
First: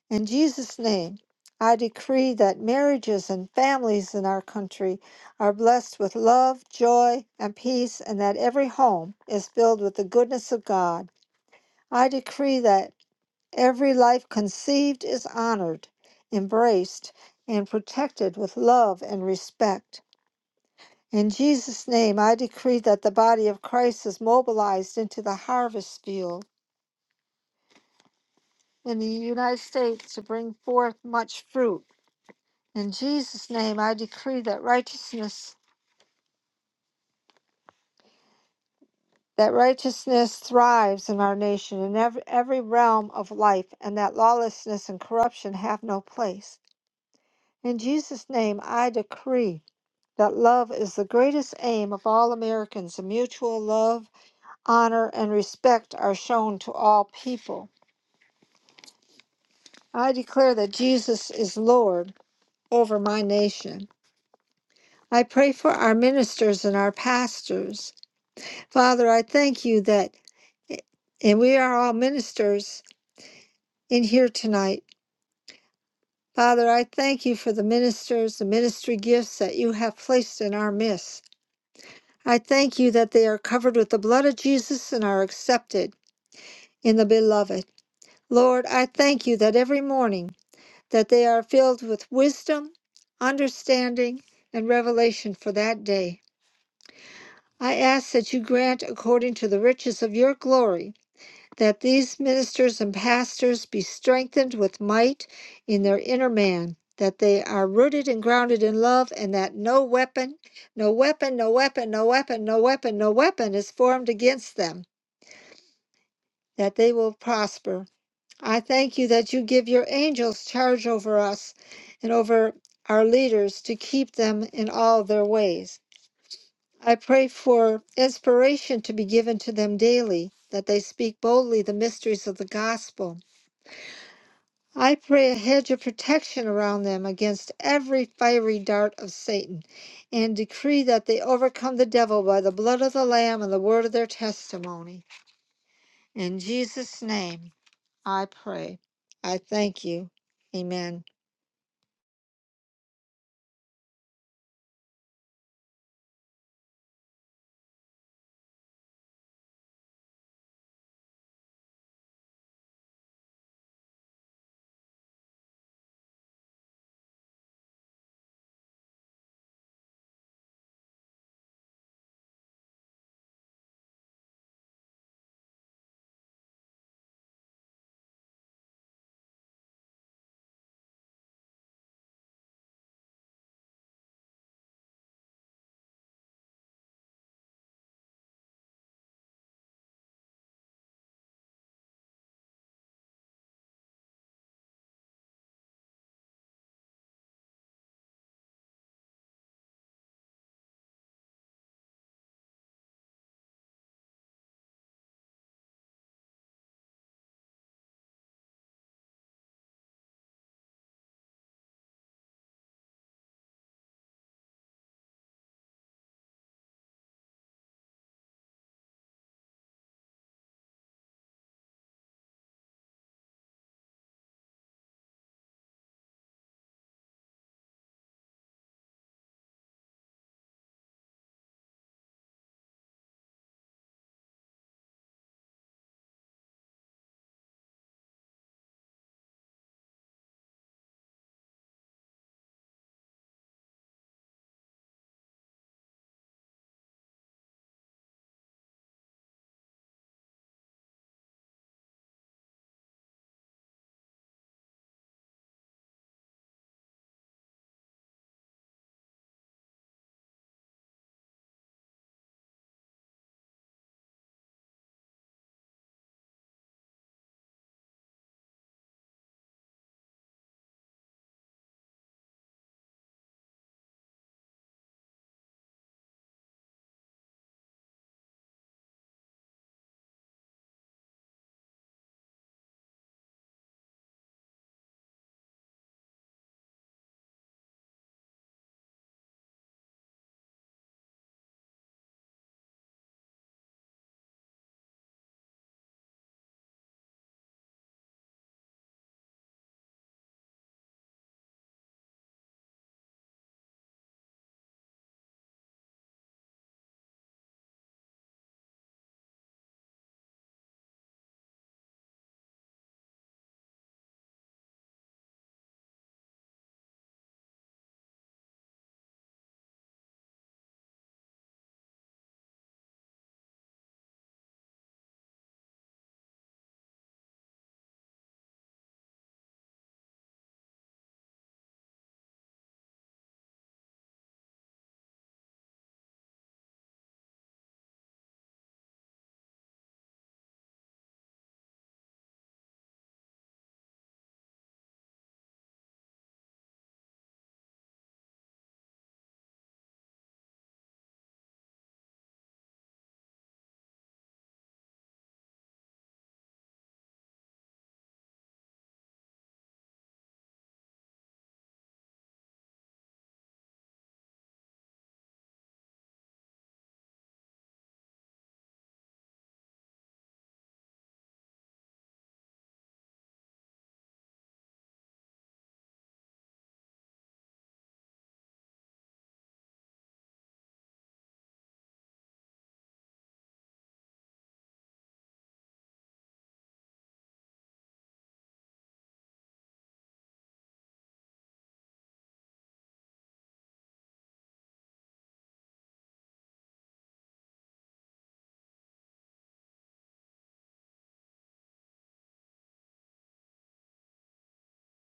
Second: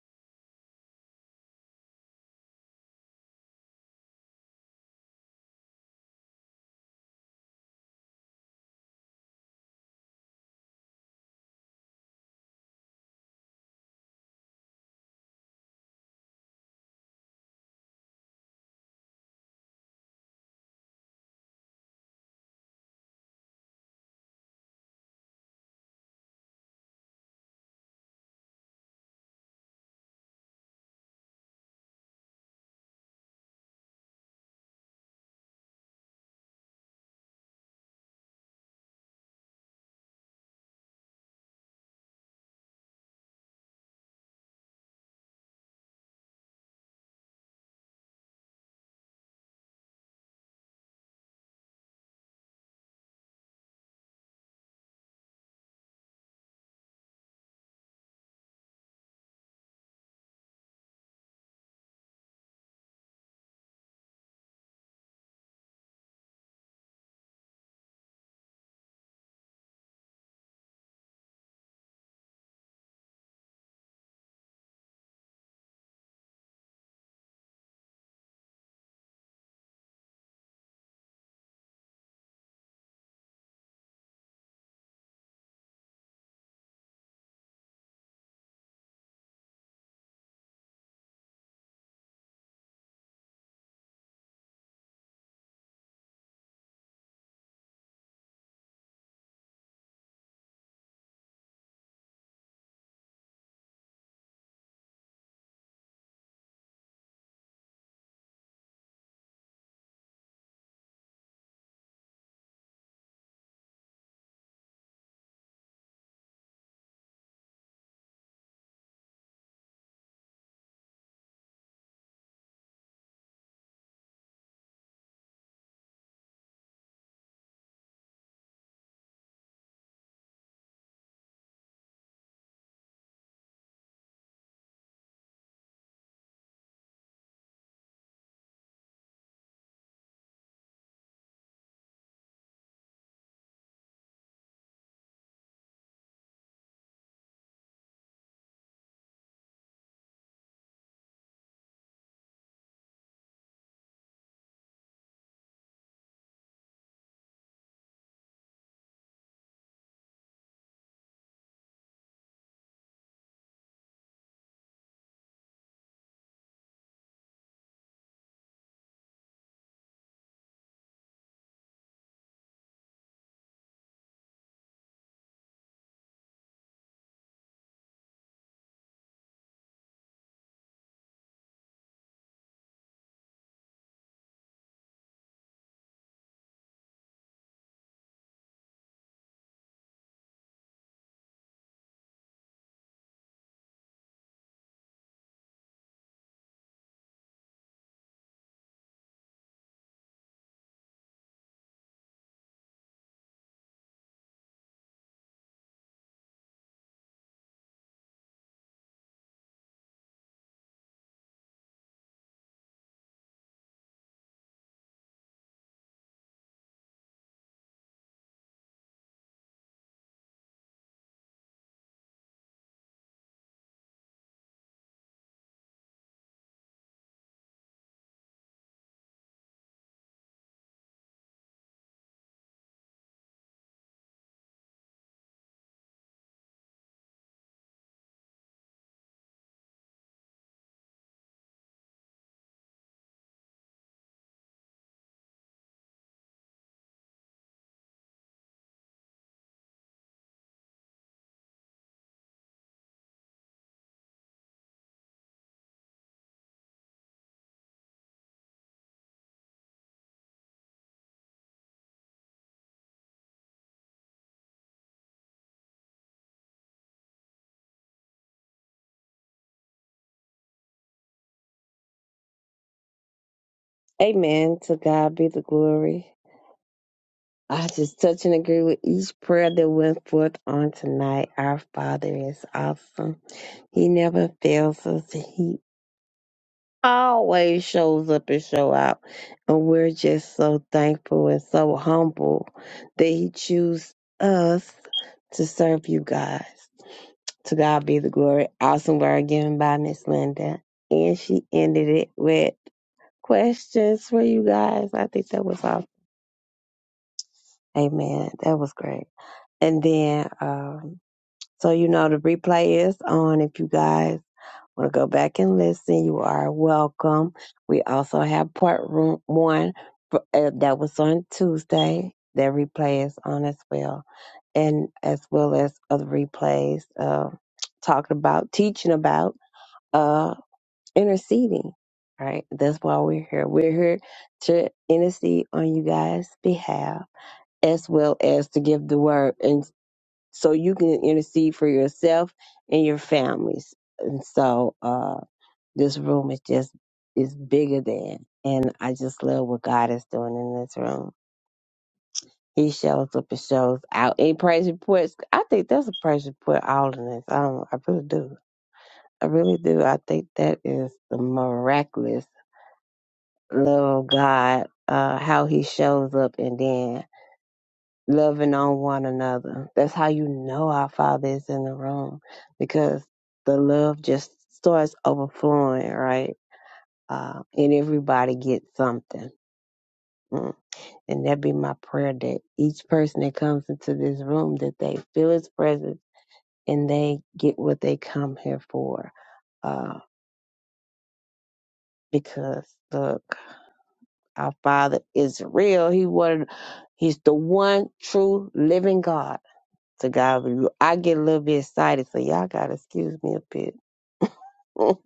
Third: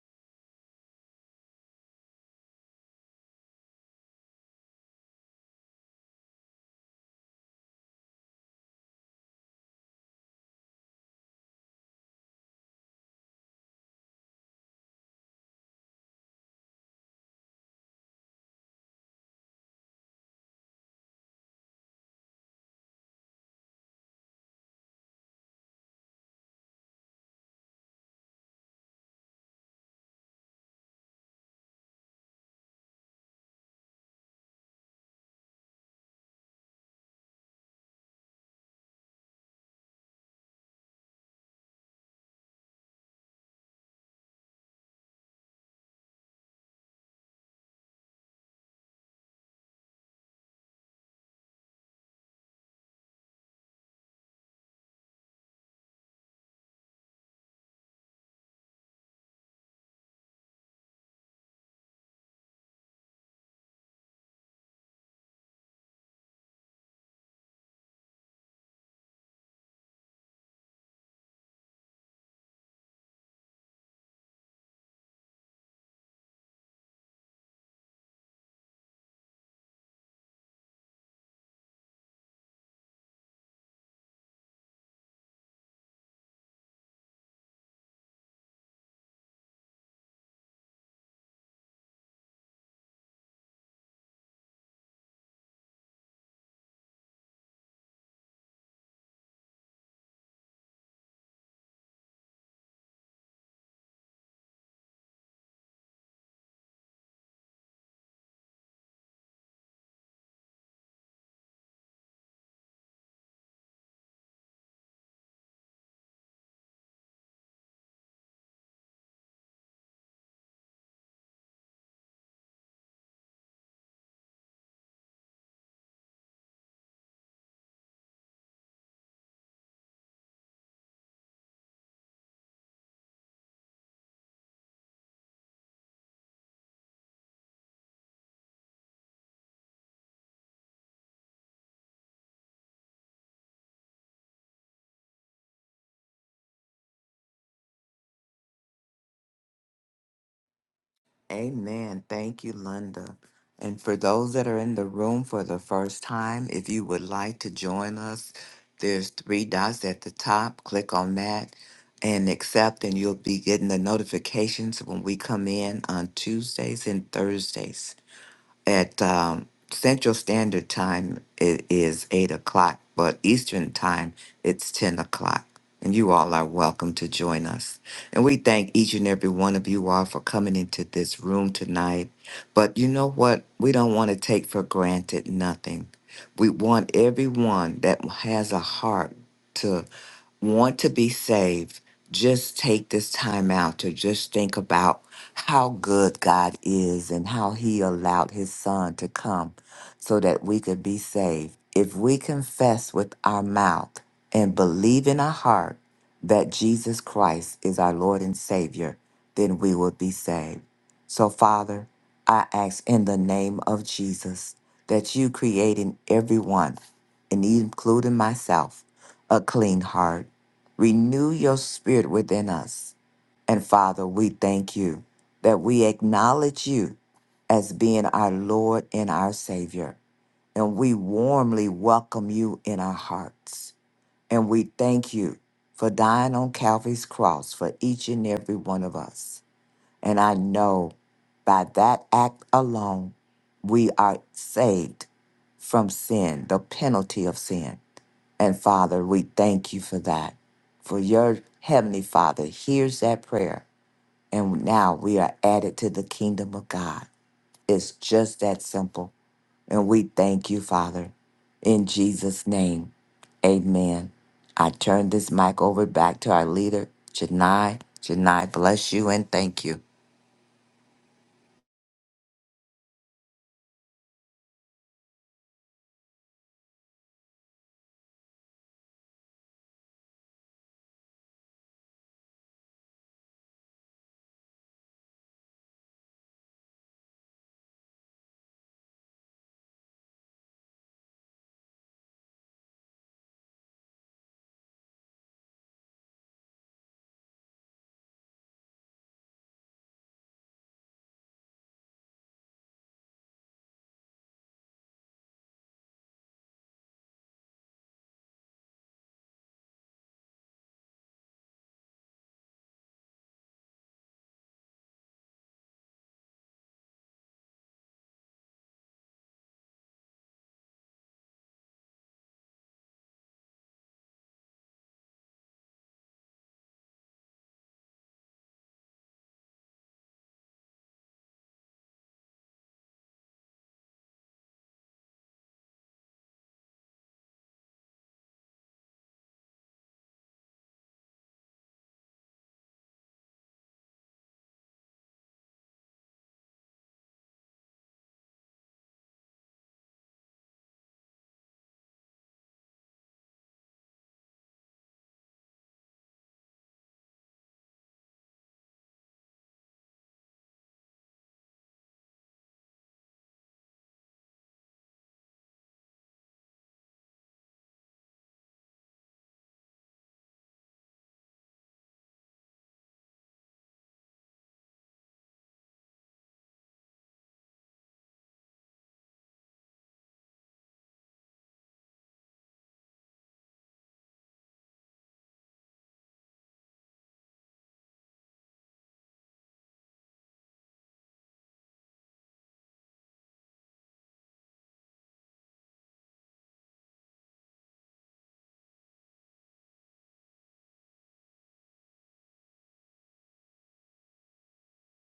In Jesus' name, I decree that marriages and families in our country are blessed with love, joy, and peace, and that every home is filled with the goodness of God. I decree that every life conceived is honored, embraced, and protected with love and respect. In Jesus' name, I decree that the body of Christ is mobilized into the harvest field in the United States to bring forth much fruit. In Jesus' name, I decree that righteousness that righteousness thrives in our nation in every, every realm of life and that lawlessness and corruption have no place. In Jesus' name, I decree that love is the greatest aim of all Americans and mutual love, honor, and respect are shown to all people. I declare that Jesus is Lord over my nation. I pray for our ministers and our pastors. Father, I thank you that, eh, and we are all ministers in here tonight. Father, I thank you for the ministers, the ministry gifts that you have placed in our midst. I thank you that they are covered with the blood of Jesus and are accepted in the beloved. Lord, I thank you that every morning. that they are filled with wisdom, understanding, and revelation for that day. I ask that you grant, according to the riches of your glory, that these ministers and pastors be strengthened with might in their inner man, that they are rooted and grounded in love, and that no weapon, no weapon, no weapon, no weapon, no weapon, no weapon is formed against them, that they will prosper I thank you that you give your angels charge over us and over our leaders to keep them in all their ways. I pray for inspiration to be given to them daily, that they speak boldly the mysteries of the gospel. I pray a hedge of protection around them against every fiery dart of Satan, and decree that they overcome the devil by the blood of the Lamb and the word of their testimony. In Jesus' name I pray. I thank you. Amen.
Amen. Thank you, Linda. And for those that are in the room for the first time, if you would like to join us, there's three dots at the top. Click on that and accept, and you'll be getting the notifications when we come in on Tuesdays and Thursdays. At um, Central Standard Time, it is 8 o'clock, but Eastern Time, it's 10 o'clock. And you all are welcome to join us. And we thank each and every one of you all for coming into this room tonight. But you know what? We don't want to take for granted nothing. We want everyone that has a heart want to be saved, just take this time out to just think about how good God is and how He allowed His Son to come so that we could be saved. If we confess with our mouth and believe in our heart that Jesus Christ is our Lord and Savior, then we will be saved. So, Father, I ask in the name of Jesus that you create in everyone, and including myself, a clean heart. Renew your spirit within us. And Father, we thank you that we acknowledge you as being our Lord and our Savior. And we warmly welcome you in our hearts. And we thank you for dying on Calvary's cross for each and every one of us. And I know by that act alone, we are saved from sin, the penalty of sin. And Father, we thank you for that. For your Heavenly Father hears that prayer. And now we are added to the kingdom of God. It's just that simple. And we thank you, Father. In Jesus' name, amen. I turn this mic over back to our leader, Janai. Janai, bless you and thank you.
Amen. To God be the glory. I just touch and agree with each prayer that went forth on tonight. Our Father is awesome. He never fails us. He always shows up and show out. And we're just so thankful and so humble that He choose us to serve you guys. To God be the glory. Awesome word given by Miss Linda. And she ended it with questions for you guys. I think that was awesome. Amen. That was great. And then, um, so you know, the replay is on. If you guys want to go back and listen, you are welcome. We also have part room one for, uh, that was on Tuesday. That replay is on as well, and as well as other replays uh, talking about, teaching about uh, interceding. Right. That's why we're here. We're here to intercede on you guys' behalf as well as to give the word so you can intercede for yourself and your families. And so uh, this room is just is bigger than, and I just love what God is doing in this room. He shows up and shows out. And praise reports, I think that's a praise report. All in this, I don't, I really do, I really do. I think that is the miraculous love of God, uh, how He shows up, and then loving on one another. That's how you know our Father is in the room because the love just starts overflowing, right? Uh, and everybody gets something. Mm. And that be my prayer that each person that comes into this room that they feel His presence and they get what they come here for. Uh, because look, our Father is real. He wanted, He's the one true living God to God be the- I get a little bit excited, so y'all gotta excuse me a bit.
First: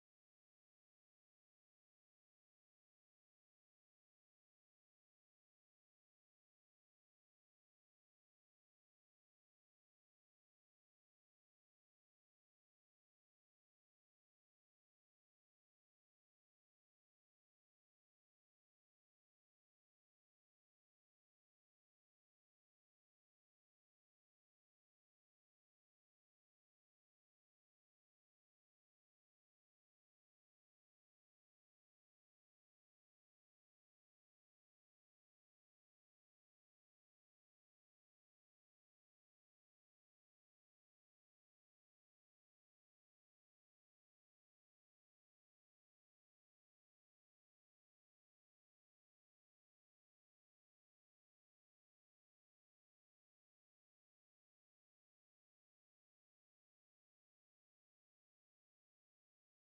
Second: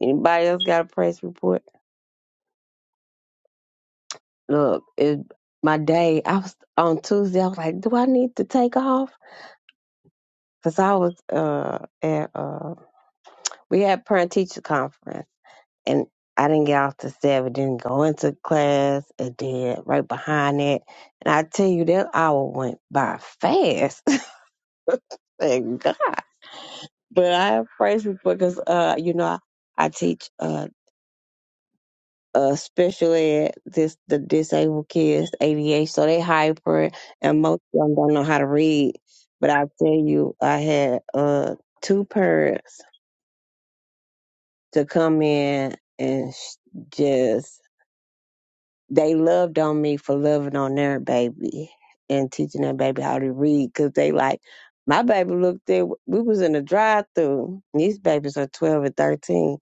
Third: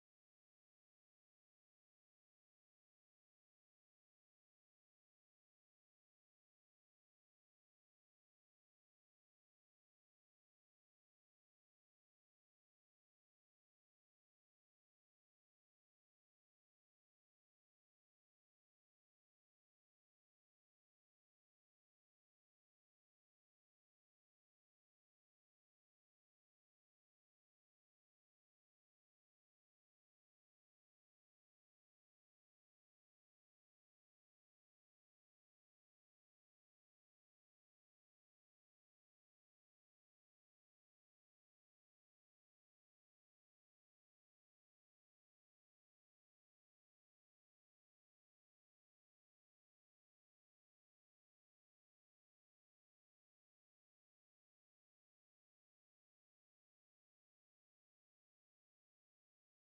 Anybody else got a praise report? Look, it my day. I was on Tuesday. I was like, do I need to take off? Cause I was uh at uh we had parent teacher conference and I didn't get off to seven, didn't go into class, and then right behind it. And I tell you, that hour went by fast. Thank God. But I have praise report because, uh, you know, I, I teach uh uh special ed this the disabled kids ADH so they hyper and most of them don't know how to read but I tell you I had uh two parents to come in and sh- just they loved on me for loving on their baby and teaching their baby how to read because they like my baby looked at we was in a drive through these babies are 12 and 13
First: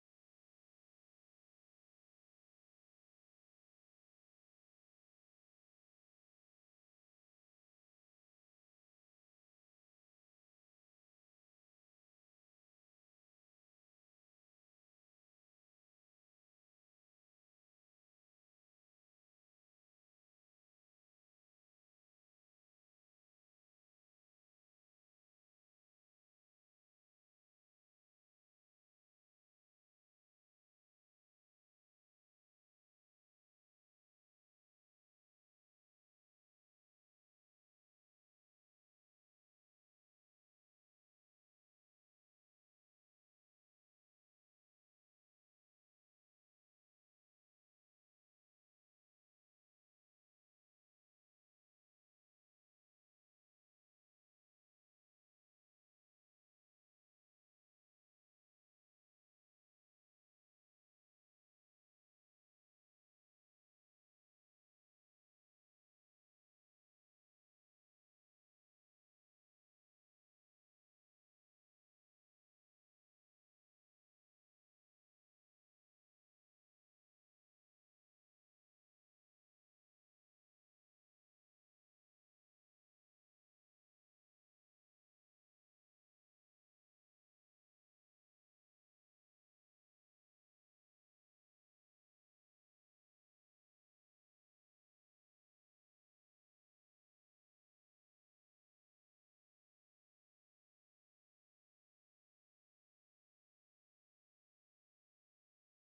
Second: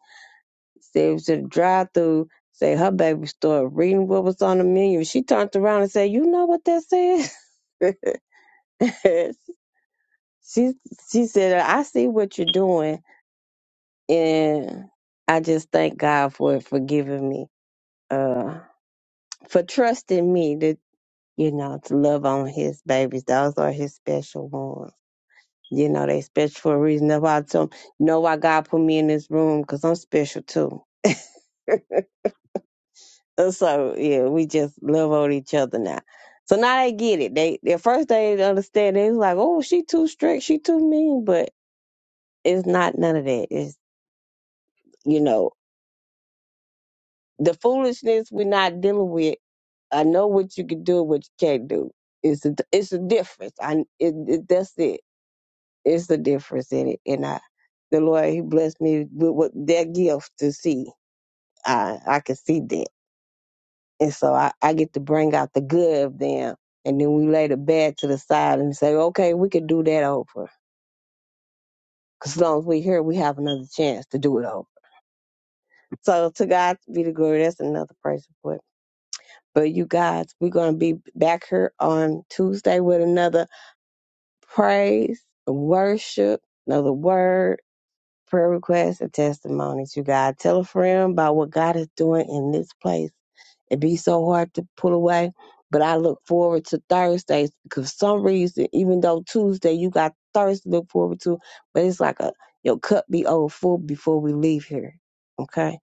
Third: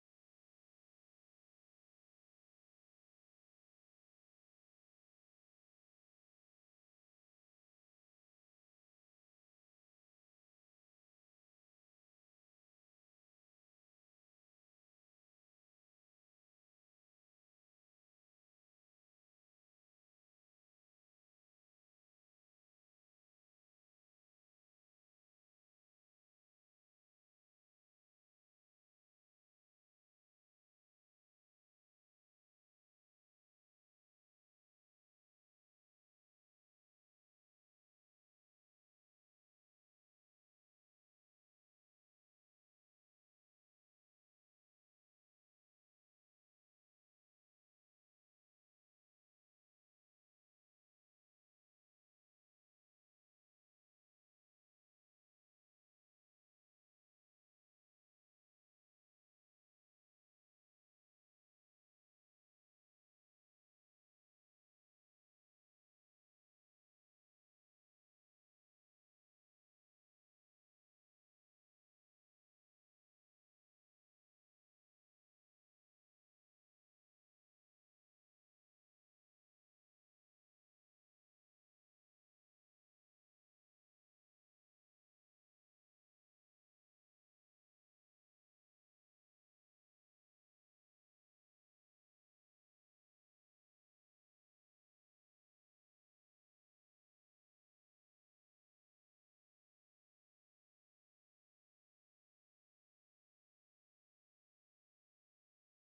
Said it was at a drive through. Say her baby started reading what was on the menu. She turned around and said, "You know what that says?" she she said, "I see what you're doing, and I just thank God for forgiving me, uh, for trusting me to you know to love on His babies. Those are His special ones." You know, they special for a reason. That's why I told 'em, you know why God put me in this room, because I'm special too. Uh, So yeah, we just love on each other now. So now they get it. They at first they didn't understand. They was like, "Oh, she too strict. She too mean." But it's not none of that. It's you know the foolishness we're not dealing with. I know what you can do, and what you can't do. It's a it's a difference. I it, it, that's it. It's a difference in it. And I, the Lord, He blessed me with, with that gift to see. I I can see that. And so I, I get to bring out the good of them. And then we lay the bad to the side and say, okay, we could do that over. Because as long as we're here, we have another chance to do it over. So to God be the glory. That's another praise report. But you guys, we're going to be back here on Tuesday with another praise, worship, another word. prayer requests and testimonies, you guys. Tell a friend about what God is doing in this place. It'd be so hard to pull away, but I look forward to Thursdays because for some reason, even though Tuesday you got Thursday to look forward to, but it's like a your cup be overfull before we leave here. Okay?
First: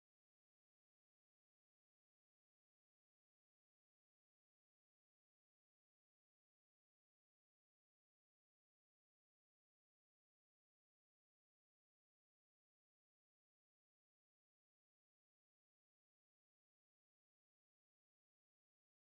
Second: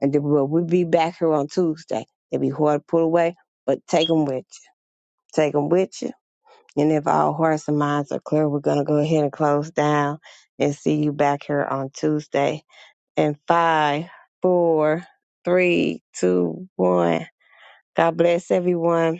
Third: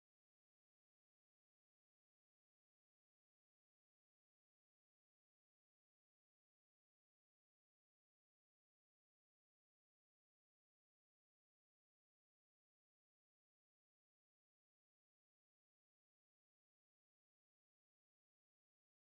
And then we'll, we'll be back here on Tuesday. It'd be hard to pull away, but take them with you. Take them with you. And if all hearts and minds are clear, we're going to go ahead and close down and see you back here on Tuesday. And five, four, three, two, one. God bless everyone.